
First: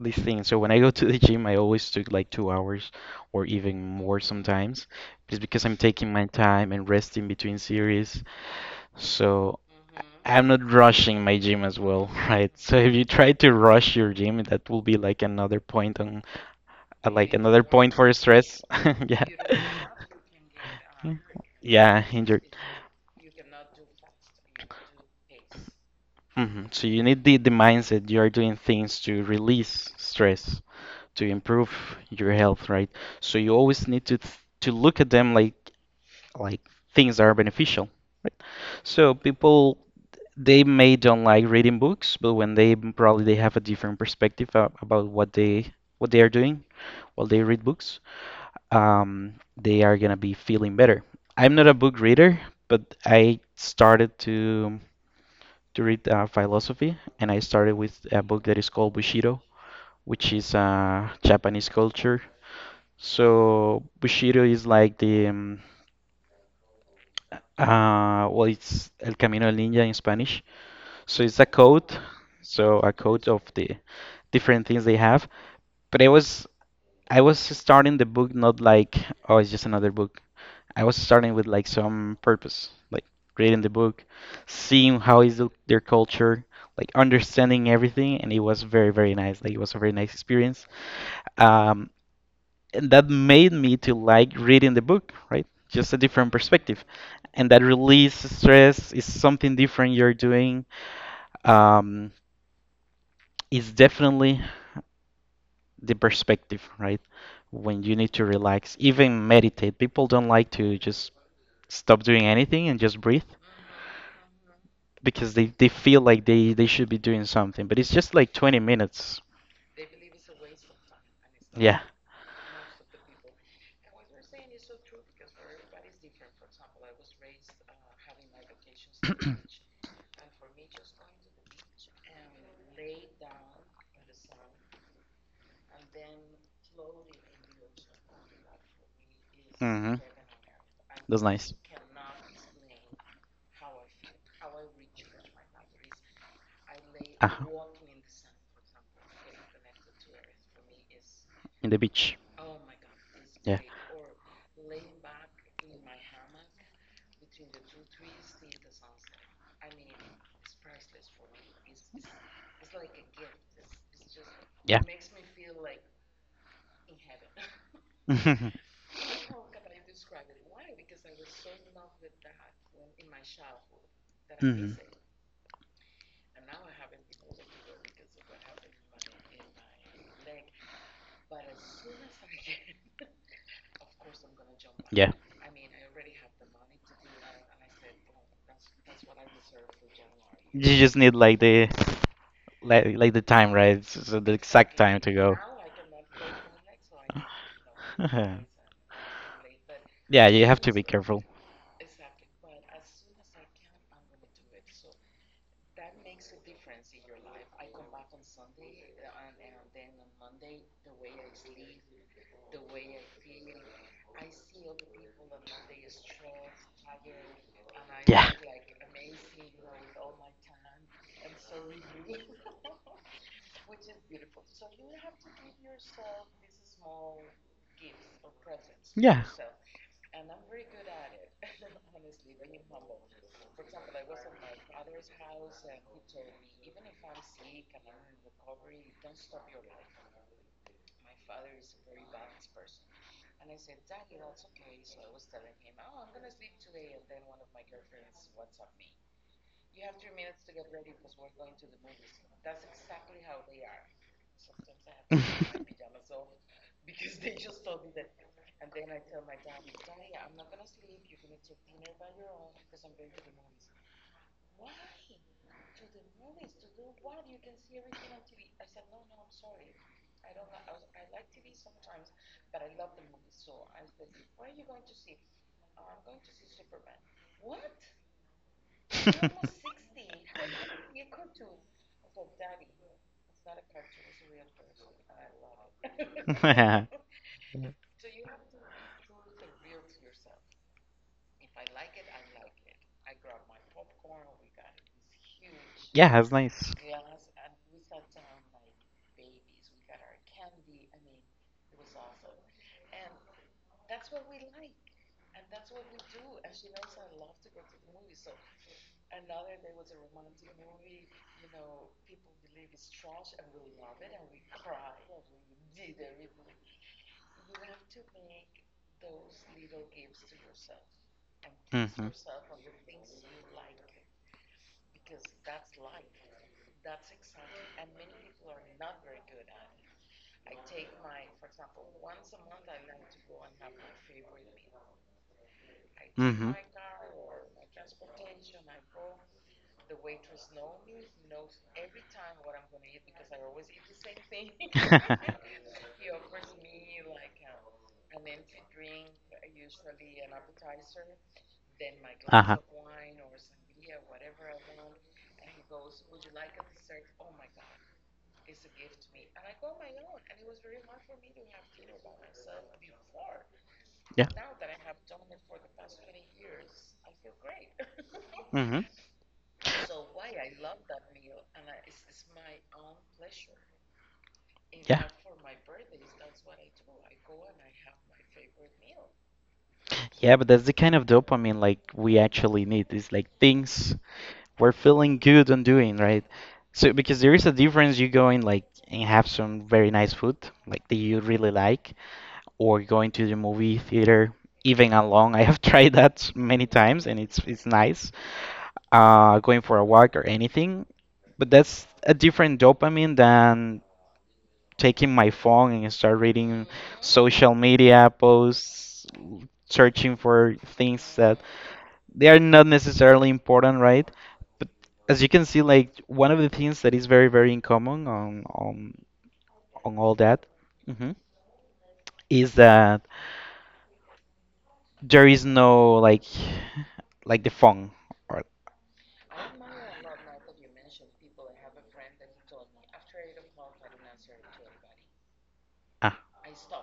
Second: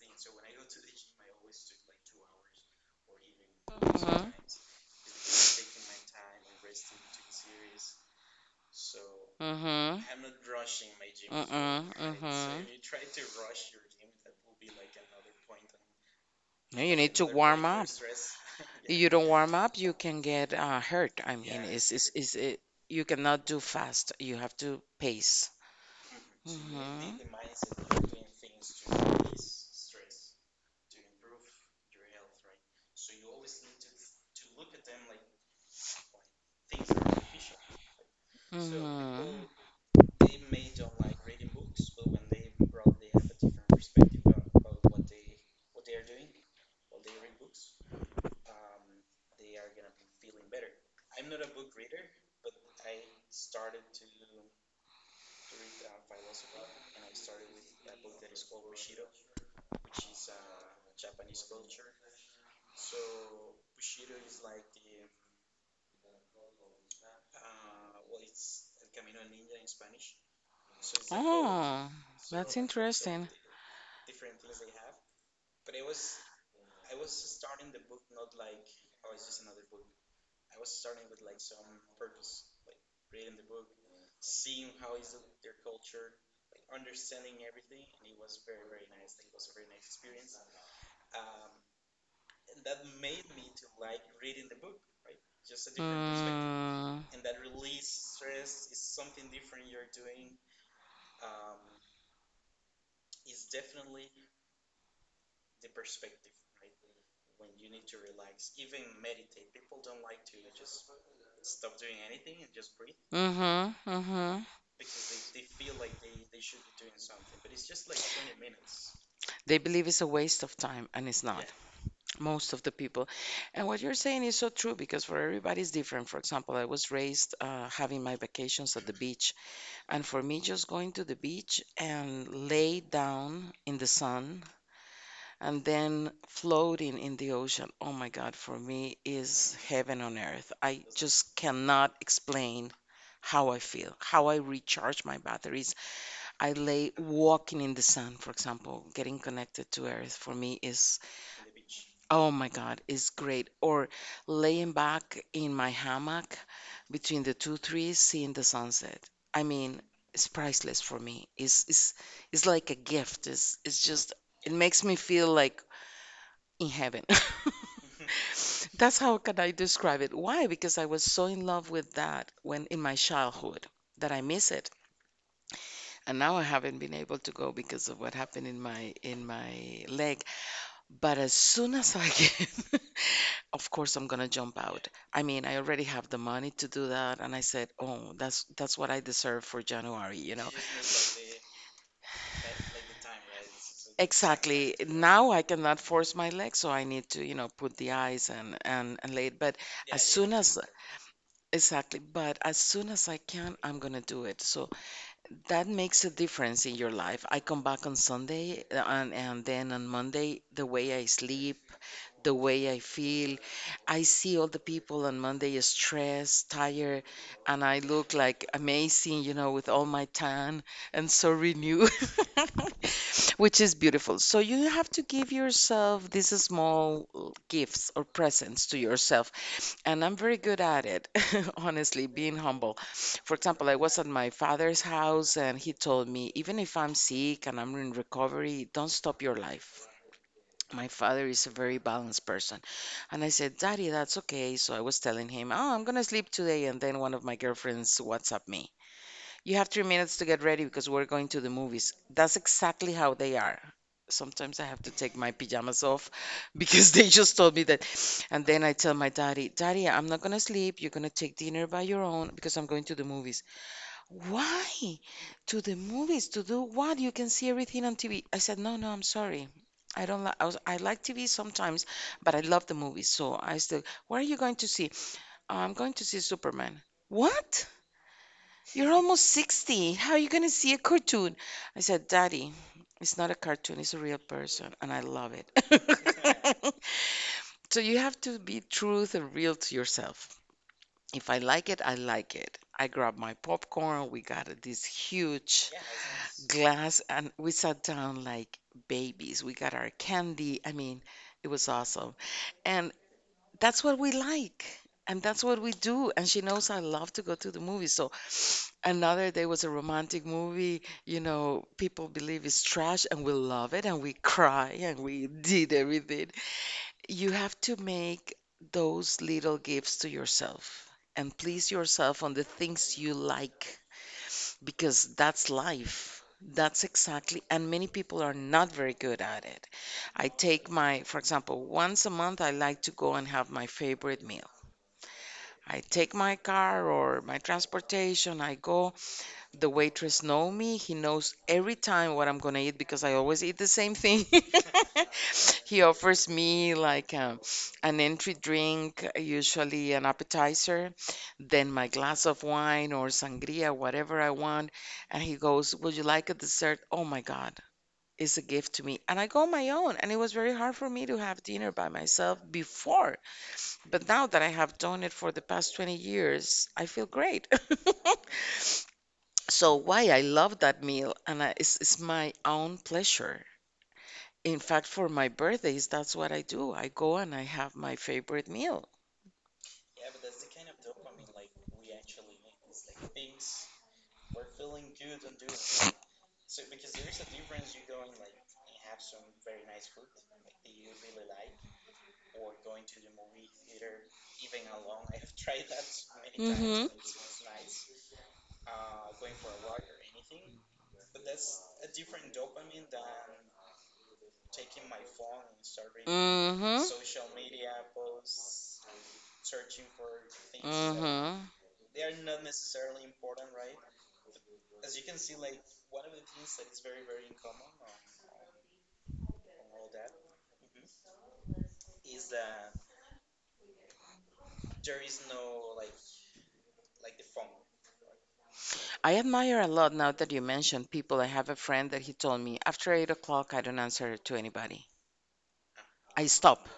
Speaker 1: these things. So when I go to the gym, I always took like 2 hours or even more
Speaker 2: Mhm.
Speaker 1: sometimes, just because I'm taking my time and resting between series. So
Speaker 2: Mhm.
Speaker 1: I'm not rushing my gym as well, <laughs> right?
Speaker 2: Mm-mm.
Speaker 1: So if you try to rush your gym, that will be
Speaker 2: Mhm. No, you need to
Speaker 1: like another
Speaker 2: warm up.
Speaker 1: point for stress.
Speaker 2: <laughs>
Speaker 1: <laughs>
Speaker 2: you
Speaker 1: Yeah.
Speaker 2: don't warm up, you can get hurt. I mean,
Speaker 1: Yeah, injured.
Speaker 2: you cannot do fast. You have to pace.
Speaker 1: Hmm. So you need the
Speaker 2: Hmm.
Speaker 1: mindset. You are doing things to release stress, to improve your health, right? So you always need to look at them like things that are beneficial. So
Speaker 2: Hmm.
Speaker 1: people, they may don't like reading books, but when they probably they have a different perspective about what they are doing while they read books, they are gonna be feeling better. I'm not a book reader, but I started to read philosophy, and I started with a book that is called Bushido, which is Japanese culture. So Bushido is like the well, it's El Camino del Ninja in Spanish. So it's a
Speaker 2: Oh,
Speaker 1: code,
Speaker 2: that's
Speaker 1: so a code
Speaker 2: interesting.
Speaker 1: of the different things they have. But I was starting the book not like, oh, it's just another book. I was starting with like some purpose, like reading the book, seeing how is their culture, like understanding everything, and it was very, very nice. Like it was a very nice experience. Um, and that made me to like reading the book, right? Just a different perspective, and that release stress is something different you're doing, um, is definitely the perspective, right? When you need to relax, even meditate, people don't like to just stop doing anything and just breathe,
Speaker 2: Mm. Hmm. Hmm.
Speaker 1: because they feel like they should be doing something, but it's just like 20 minutes.
Speaker 2: They believe it's a waste of time, and it's, yeah, not
Speaker 1: Yeah.
Speaker 2: most of the people. And what you're saying is so true because for everybody's different. For example, I was raised having my vacations at the beach, and for me, just going to the beach and lay down in the sun and then floating in the ocean. Oh my God, for me is heaven on earth. I
Speaker 1: That's
Speaker 2: just
Speaker 1: nice.
Speaker 2: cannot explain how I feel, how I recharge my batteries. I lay walking in the sun, for example, getting connected to earth for me is,
Speaker 1: In the beach.
Speaker 2: oh my God, it's great. Or laying back in my hammock between the two trees, seeing the sunset. I mean, it's priceless for me. It's it's like a gift. It's just it makes
Speaker 1: Yeah.
Speaker 2: me
Speaker 1: <laughs>
Speaker 2: feel like in heaven. <laughs>
Speaker 1: <laughs> Mm-hmm.
Speaker 2: That's how can I describe it. Why? Because I was so in love with that when in my childhood that I miss it. And now I haven't been able to go because of what happened in my leg, but as soon as I get, <laughs> of course, I'm gonna jump out. I
Speaker 1: It.
Speaker 2: mean, I already have the money to do that, and I said, "Oh, that's what I deserve for January," you know.
Speaker 1: You just need like the time, right? So the
Speaker 2: Exactly.
Speaker 1: exact time
Speaker 2: Now
Speaker 1: to
Speaker 2: I
Speaker 1: go.
Speaker 2: cannot force my leg, so I need to, you know, put the ice and
Speaker 1: <laughs>
Speaker 2: and lay it. But as soon
Speaker 1: Yeah, you
Speaker 2: as,
Speaker 1: have to be careful.
Speaker 2: exactly, but as soon as I can, I'm gonna do it. So that makes a difference in your life. I come back on Sunday and then on Monday, the way I sleep, the way I feel. I see all the people on Monday is stressed, tired, and I look
Speaker 1: Yeah.
Speaker 2: like amazing, you know, with all my tan and so renewed, <laughs> which is beautiful. So you have to give yourself these small gifts or presents to
Speaker 1: Yeah.
Speaker 2: yourself. And I'm very good at it, <laughs> honestly, being humble. For example, I was at my father's house and he told me, even if I'm sick and I'm in recovery, don't stop your life. My father is a very balanced person. And I said, Daddy, that's okay. So I was telling him, oh, I'm going to sleep today. And then one of my girlfriends WhatsApp me, you have 3 minutes to get ready because we're going to the movies. That's exactly how they are. Sometimes I have to take my pajamas off <laughs> because they just told me that. And then I tell my daddy, Daddy, I'm not going to sleep. You're going to take dinner by your own because I'm going to the movies. Why? To the movies to do what? You can see everything on TV. I said, no, no, I'm sorry. I don't like. I like TV sometimes, but I love the movies. So I still. What are you going to see? "Oh, I'm going to see Superman. What? You're almost 60. How are you going to see a cartoon? I said, Daddy, it's not a cartoon. It's a real person, and I love it. <laughs>
Speaker 1: <laughs> <laughs>
Speaker 2: So you have to be truth and real to yourself. If I like it, I like it. I grabbed my popcorn. We got this huge
Speaker 1: Yeah, that's nice.
Speaker 2: glass and we sat down like babies. We got our candy. I mean, it was awesome. And that's what we like. And that's what we do. And she knows I love to go to the movies. So <sniffs> another day was a romantic movie, you know, people believe it's trash and we love it and we cry and we did everything. You have to make those little gifts to yourself and please
Speaker 1: Mm-hmm.
Speaker 2: yourself on the things you like because that's life. That's exactly, and many people are not very good at it. I take my, for example, once a month, I like to go and have my favorite meal. I take my
Speaker 1: Mm-hmm.
Speaker 2: car or my transportation, I go, the waitress know me. He knows every time what I'm gonna eat because I always eat the same thing.
Speaker 1: <laughs>
Speaker 2: <laughs> He offers me like an entry drink, usually an appetizer, then my glass of
Speaker 1: Uh-huh.
Speaker 2: wine or sangria, whatever I want. And he goes, "Would you like a dessert?" Oh my God, it's a gift to me. And I go on my own. And it was very hard for me to have dinner by myself before. But now
Speaker 1: Yeah.
Speaker 2: that I have done it for the past 20 years, I feel great. <laughs>
Speaker 1: It's Mm-hmm.
Speaker 2: So why I love that meal and it's my own pleasure. In fact,
Speaker 1: Yeah.
Speaker 2: for my birthdays, that's what I do. I go and I have my favorite meal.
Speaker 1: Yeah, but that's the kind of dopamine like we actually need. It's like things we're feeling good on doing, right? So because there is a difference, you going like and have some very nice food, like that you really like, or going to the movie theater, even alone. I have <laughs> tried that many
Speaker 2: Mm-hmm.
Speaker 1: times, and it's nice. Going for a walk or anything, but that's a different dopamine than taking my phone and start
Speaker 2: Mm-hmm.
Speaker 1: reading social media posts, searching for things that
Speaker 2: Mm-hmm.
Speaker 1: they are not necessarily important, right? But as you can see, like one of the things that is very, very in common on all that, mhm, is that there is no like <sighs> like the phone or
Speaker 2: I admire a lot now that you mentioned people. I have a friend that he told me after 8 o'clock, I don't answer to anybody.
Speaker 1: ah.
Speaker 2: I stop.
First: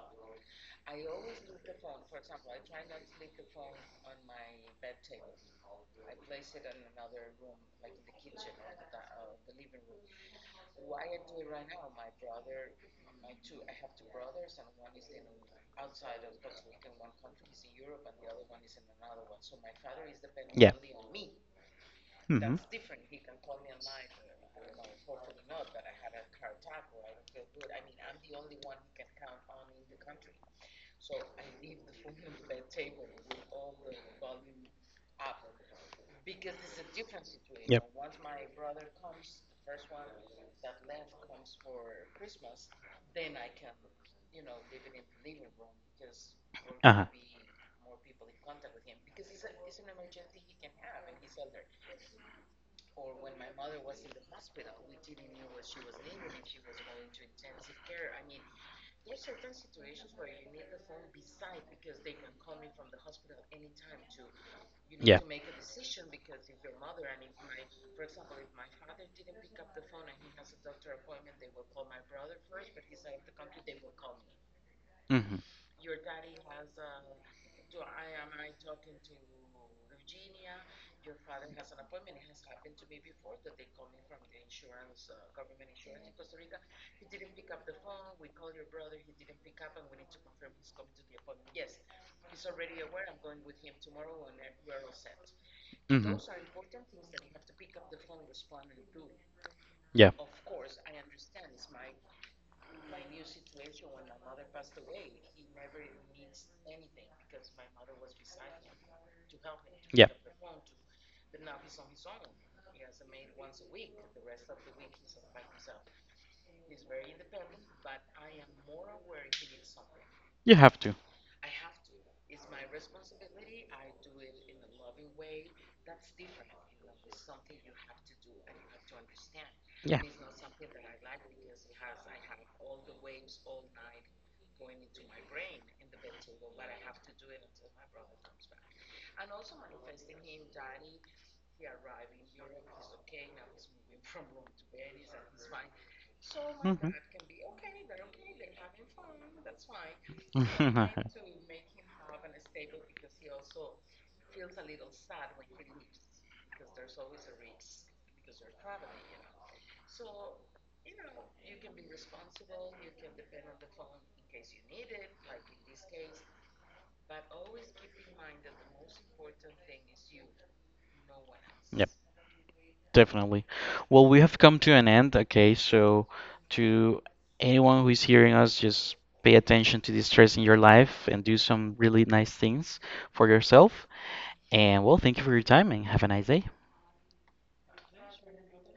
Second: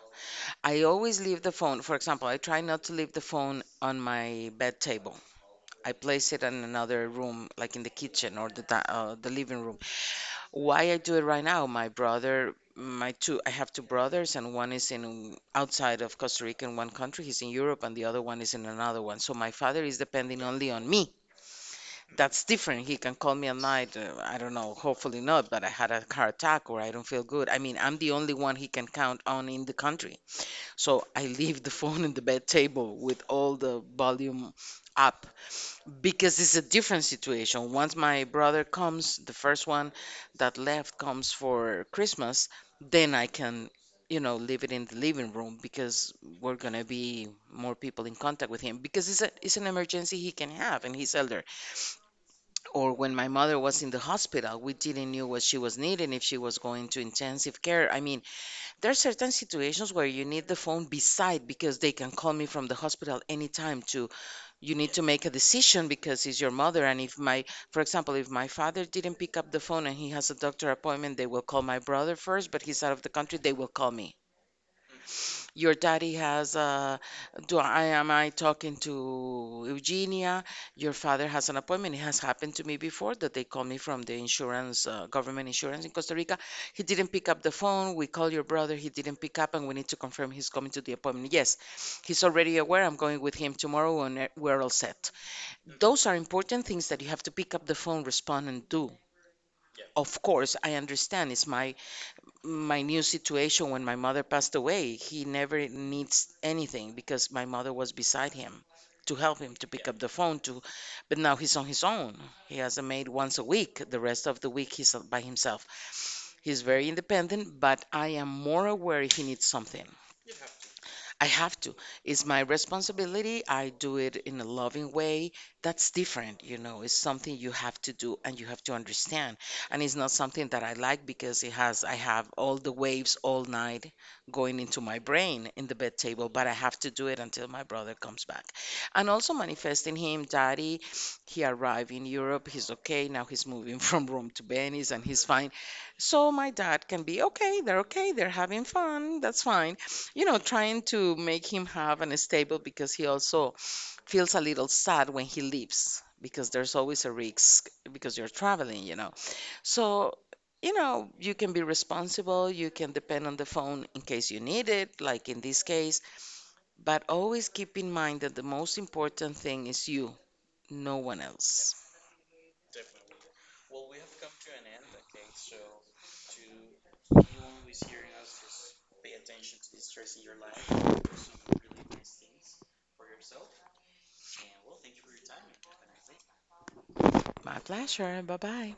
Speaker 2: I always leave the phone. For example, I try not to leave the phone on my bed table. I place it in another room, like in the kitchen or the the living room. Why I do it right now? My brother, I have two brothers, and one is in outside of Costa Rica in one country. He's in Europe, and the other one is in another one. So my father is depending only
Speaker 1: Yeah.
Speaker 2: on me. That's
Speaker 1: Mhm.
Speaker 2: different. He can call me at night. I don't know. Hopefully not. But I had a car attack, or I don't feel good. I mean, I'm the only one he can count on in the country. So I leave the <laughs> phone in the bed table with all the volume up because it's a different situation. Once my brother comes, the first one that left comes for Christmas, then I can, you know, leave it in the living room because we're gonna be more people in contact with him because it's an emergency he can have and he's elder. Or when my mother was in the hospital, we didn't knew what she was needing, if she was going to intensive care. I mean, there are certain situations where you need the phone beside because they can call me from the hospital anytime to you need to make a decision because it's your mother and if my, for example, if my father didn't pick up the phone and he has a doctor appointment they will call my brother first but he's out of the country they will call me
Speaker 1: Mhm.
Speaker 2: your daddy has a. Do I, am I talking to Eugenia? Your father has an appointment. It has happened to me before that they call me from the insurance, government insurance in Costa Rica. He didn't pick up the phone. We call your brother. He didn't pick up, and we need to confirm he's coming to the appointment. Yes, he's already aware. I'm going with him tomorrow, and we're all set. Those are
Speaker 1: Mhm.
Speaker 2: important things that you have to pick up the phone, respond, and do.
Speaker 1: Yeah.
Speaker 2: Of course, I understand. It's my new situation when my mother passed away, he never needs anything because my mother was beside him to help him to, yeah, pick up
Speaker 1: Yeah,
Speaker 2: the phone to, but now he's on his own. He has a maid once a week, the rest of the week he's by himself. He's very independent but I am more aware he needs something.
Speaker 1: you have to.
Speaker 2: I have to. It's my responsibility. I do it in a loving way. That's different, you know. It's something you have to do and you have to understand. And it's
Speaker 1: Yeah.
Speaker 2: not something that I like because it has, I have all the waves all night going into my brain in the bed table, but I have to do it until my brother comes back. And also manifesting him, daddy, he arrived in Europe. He's okay. Now he's moving <laughs> from Rome to Venice and he's fine. So my dad
Speaker 1: Mhm.
Speaker 2: can be okay. They're okay. They're having fun. That's fine, you know, trying to
Speaker 1: <laughs>
Speaker 2: make him have an stable because he also feels a little sad when he leaves because there's always a risk because you're traveling, you know. So, you know, you can be responsible, you can depend on the phone in case you need it, like in this case, but always keep in mind that the most important thing is you, no one else.
Speaker 1: Yep, definitely. Well, we have come to an end, okay? So, to anyone who is hearing us, just pay attention to the stress in your life and do some really nice things for yourself. And well, thank you for your time and have a nice day.
Speaker 2: My pleasure. Bye bye.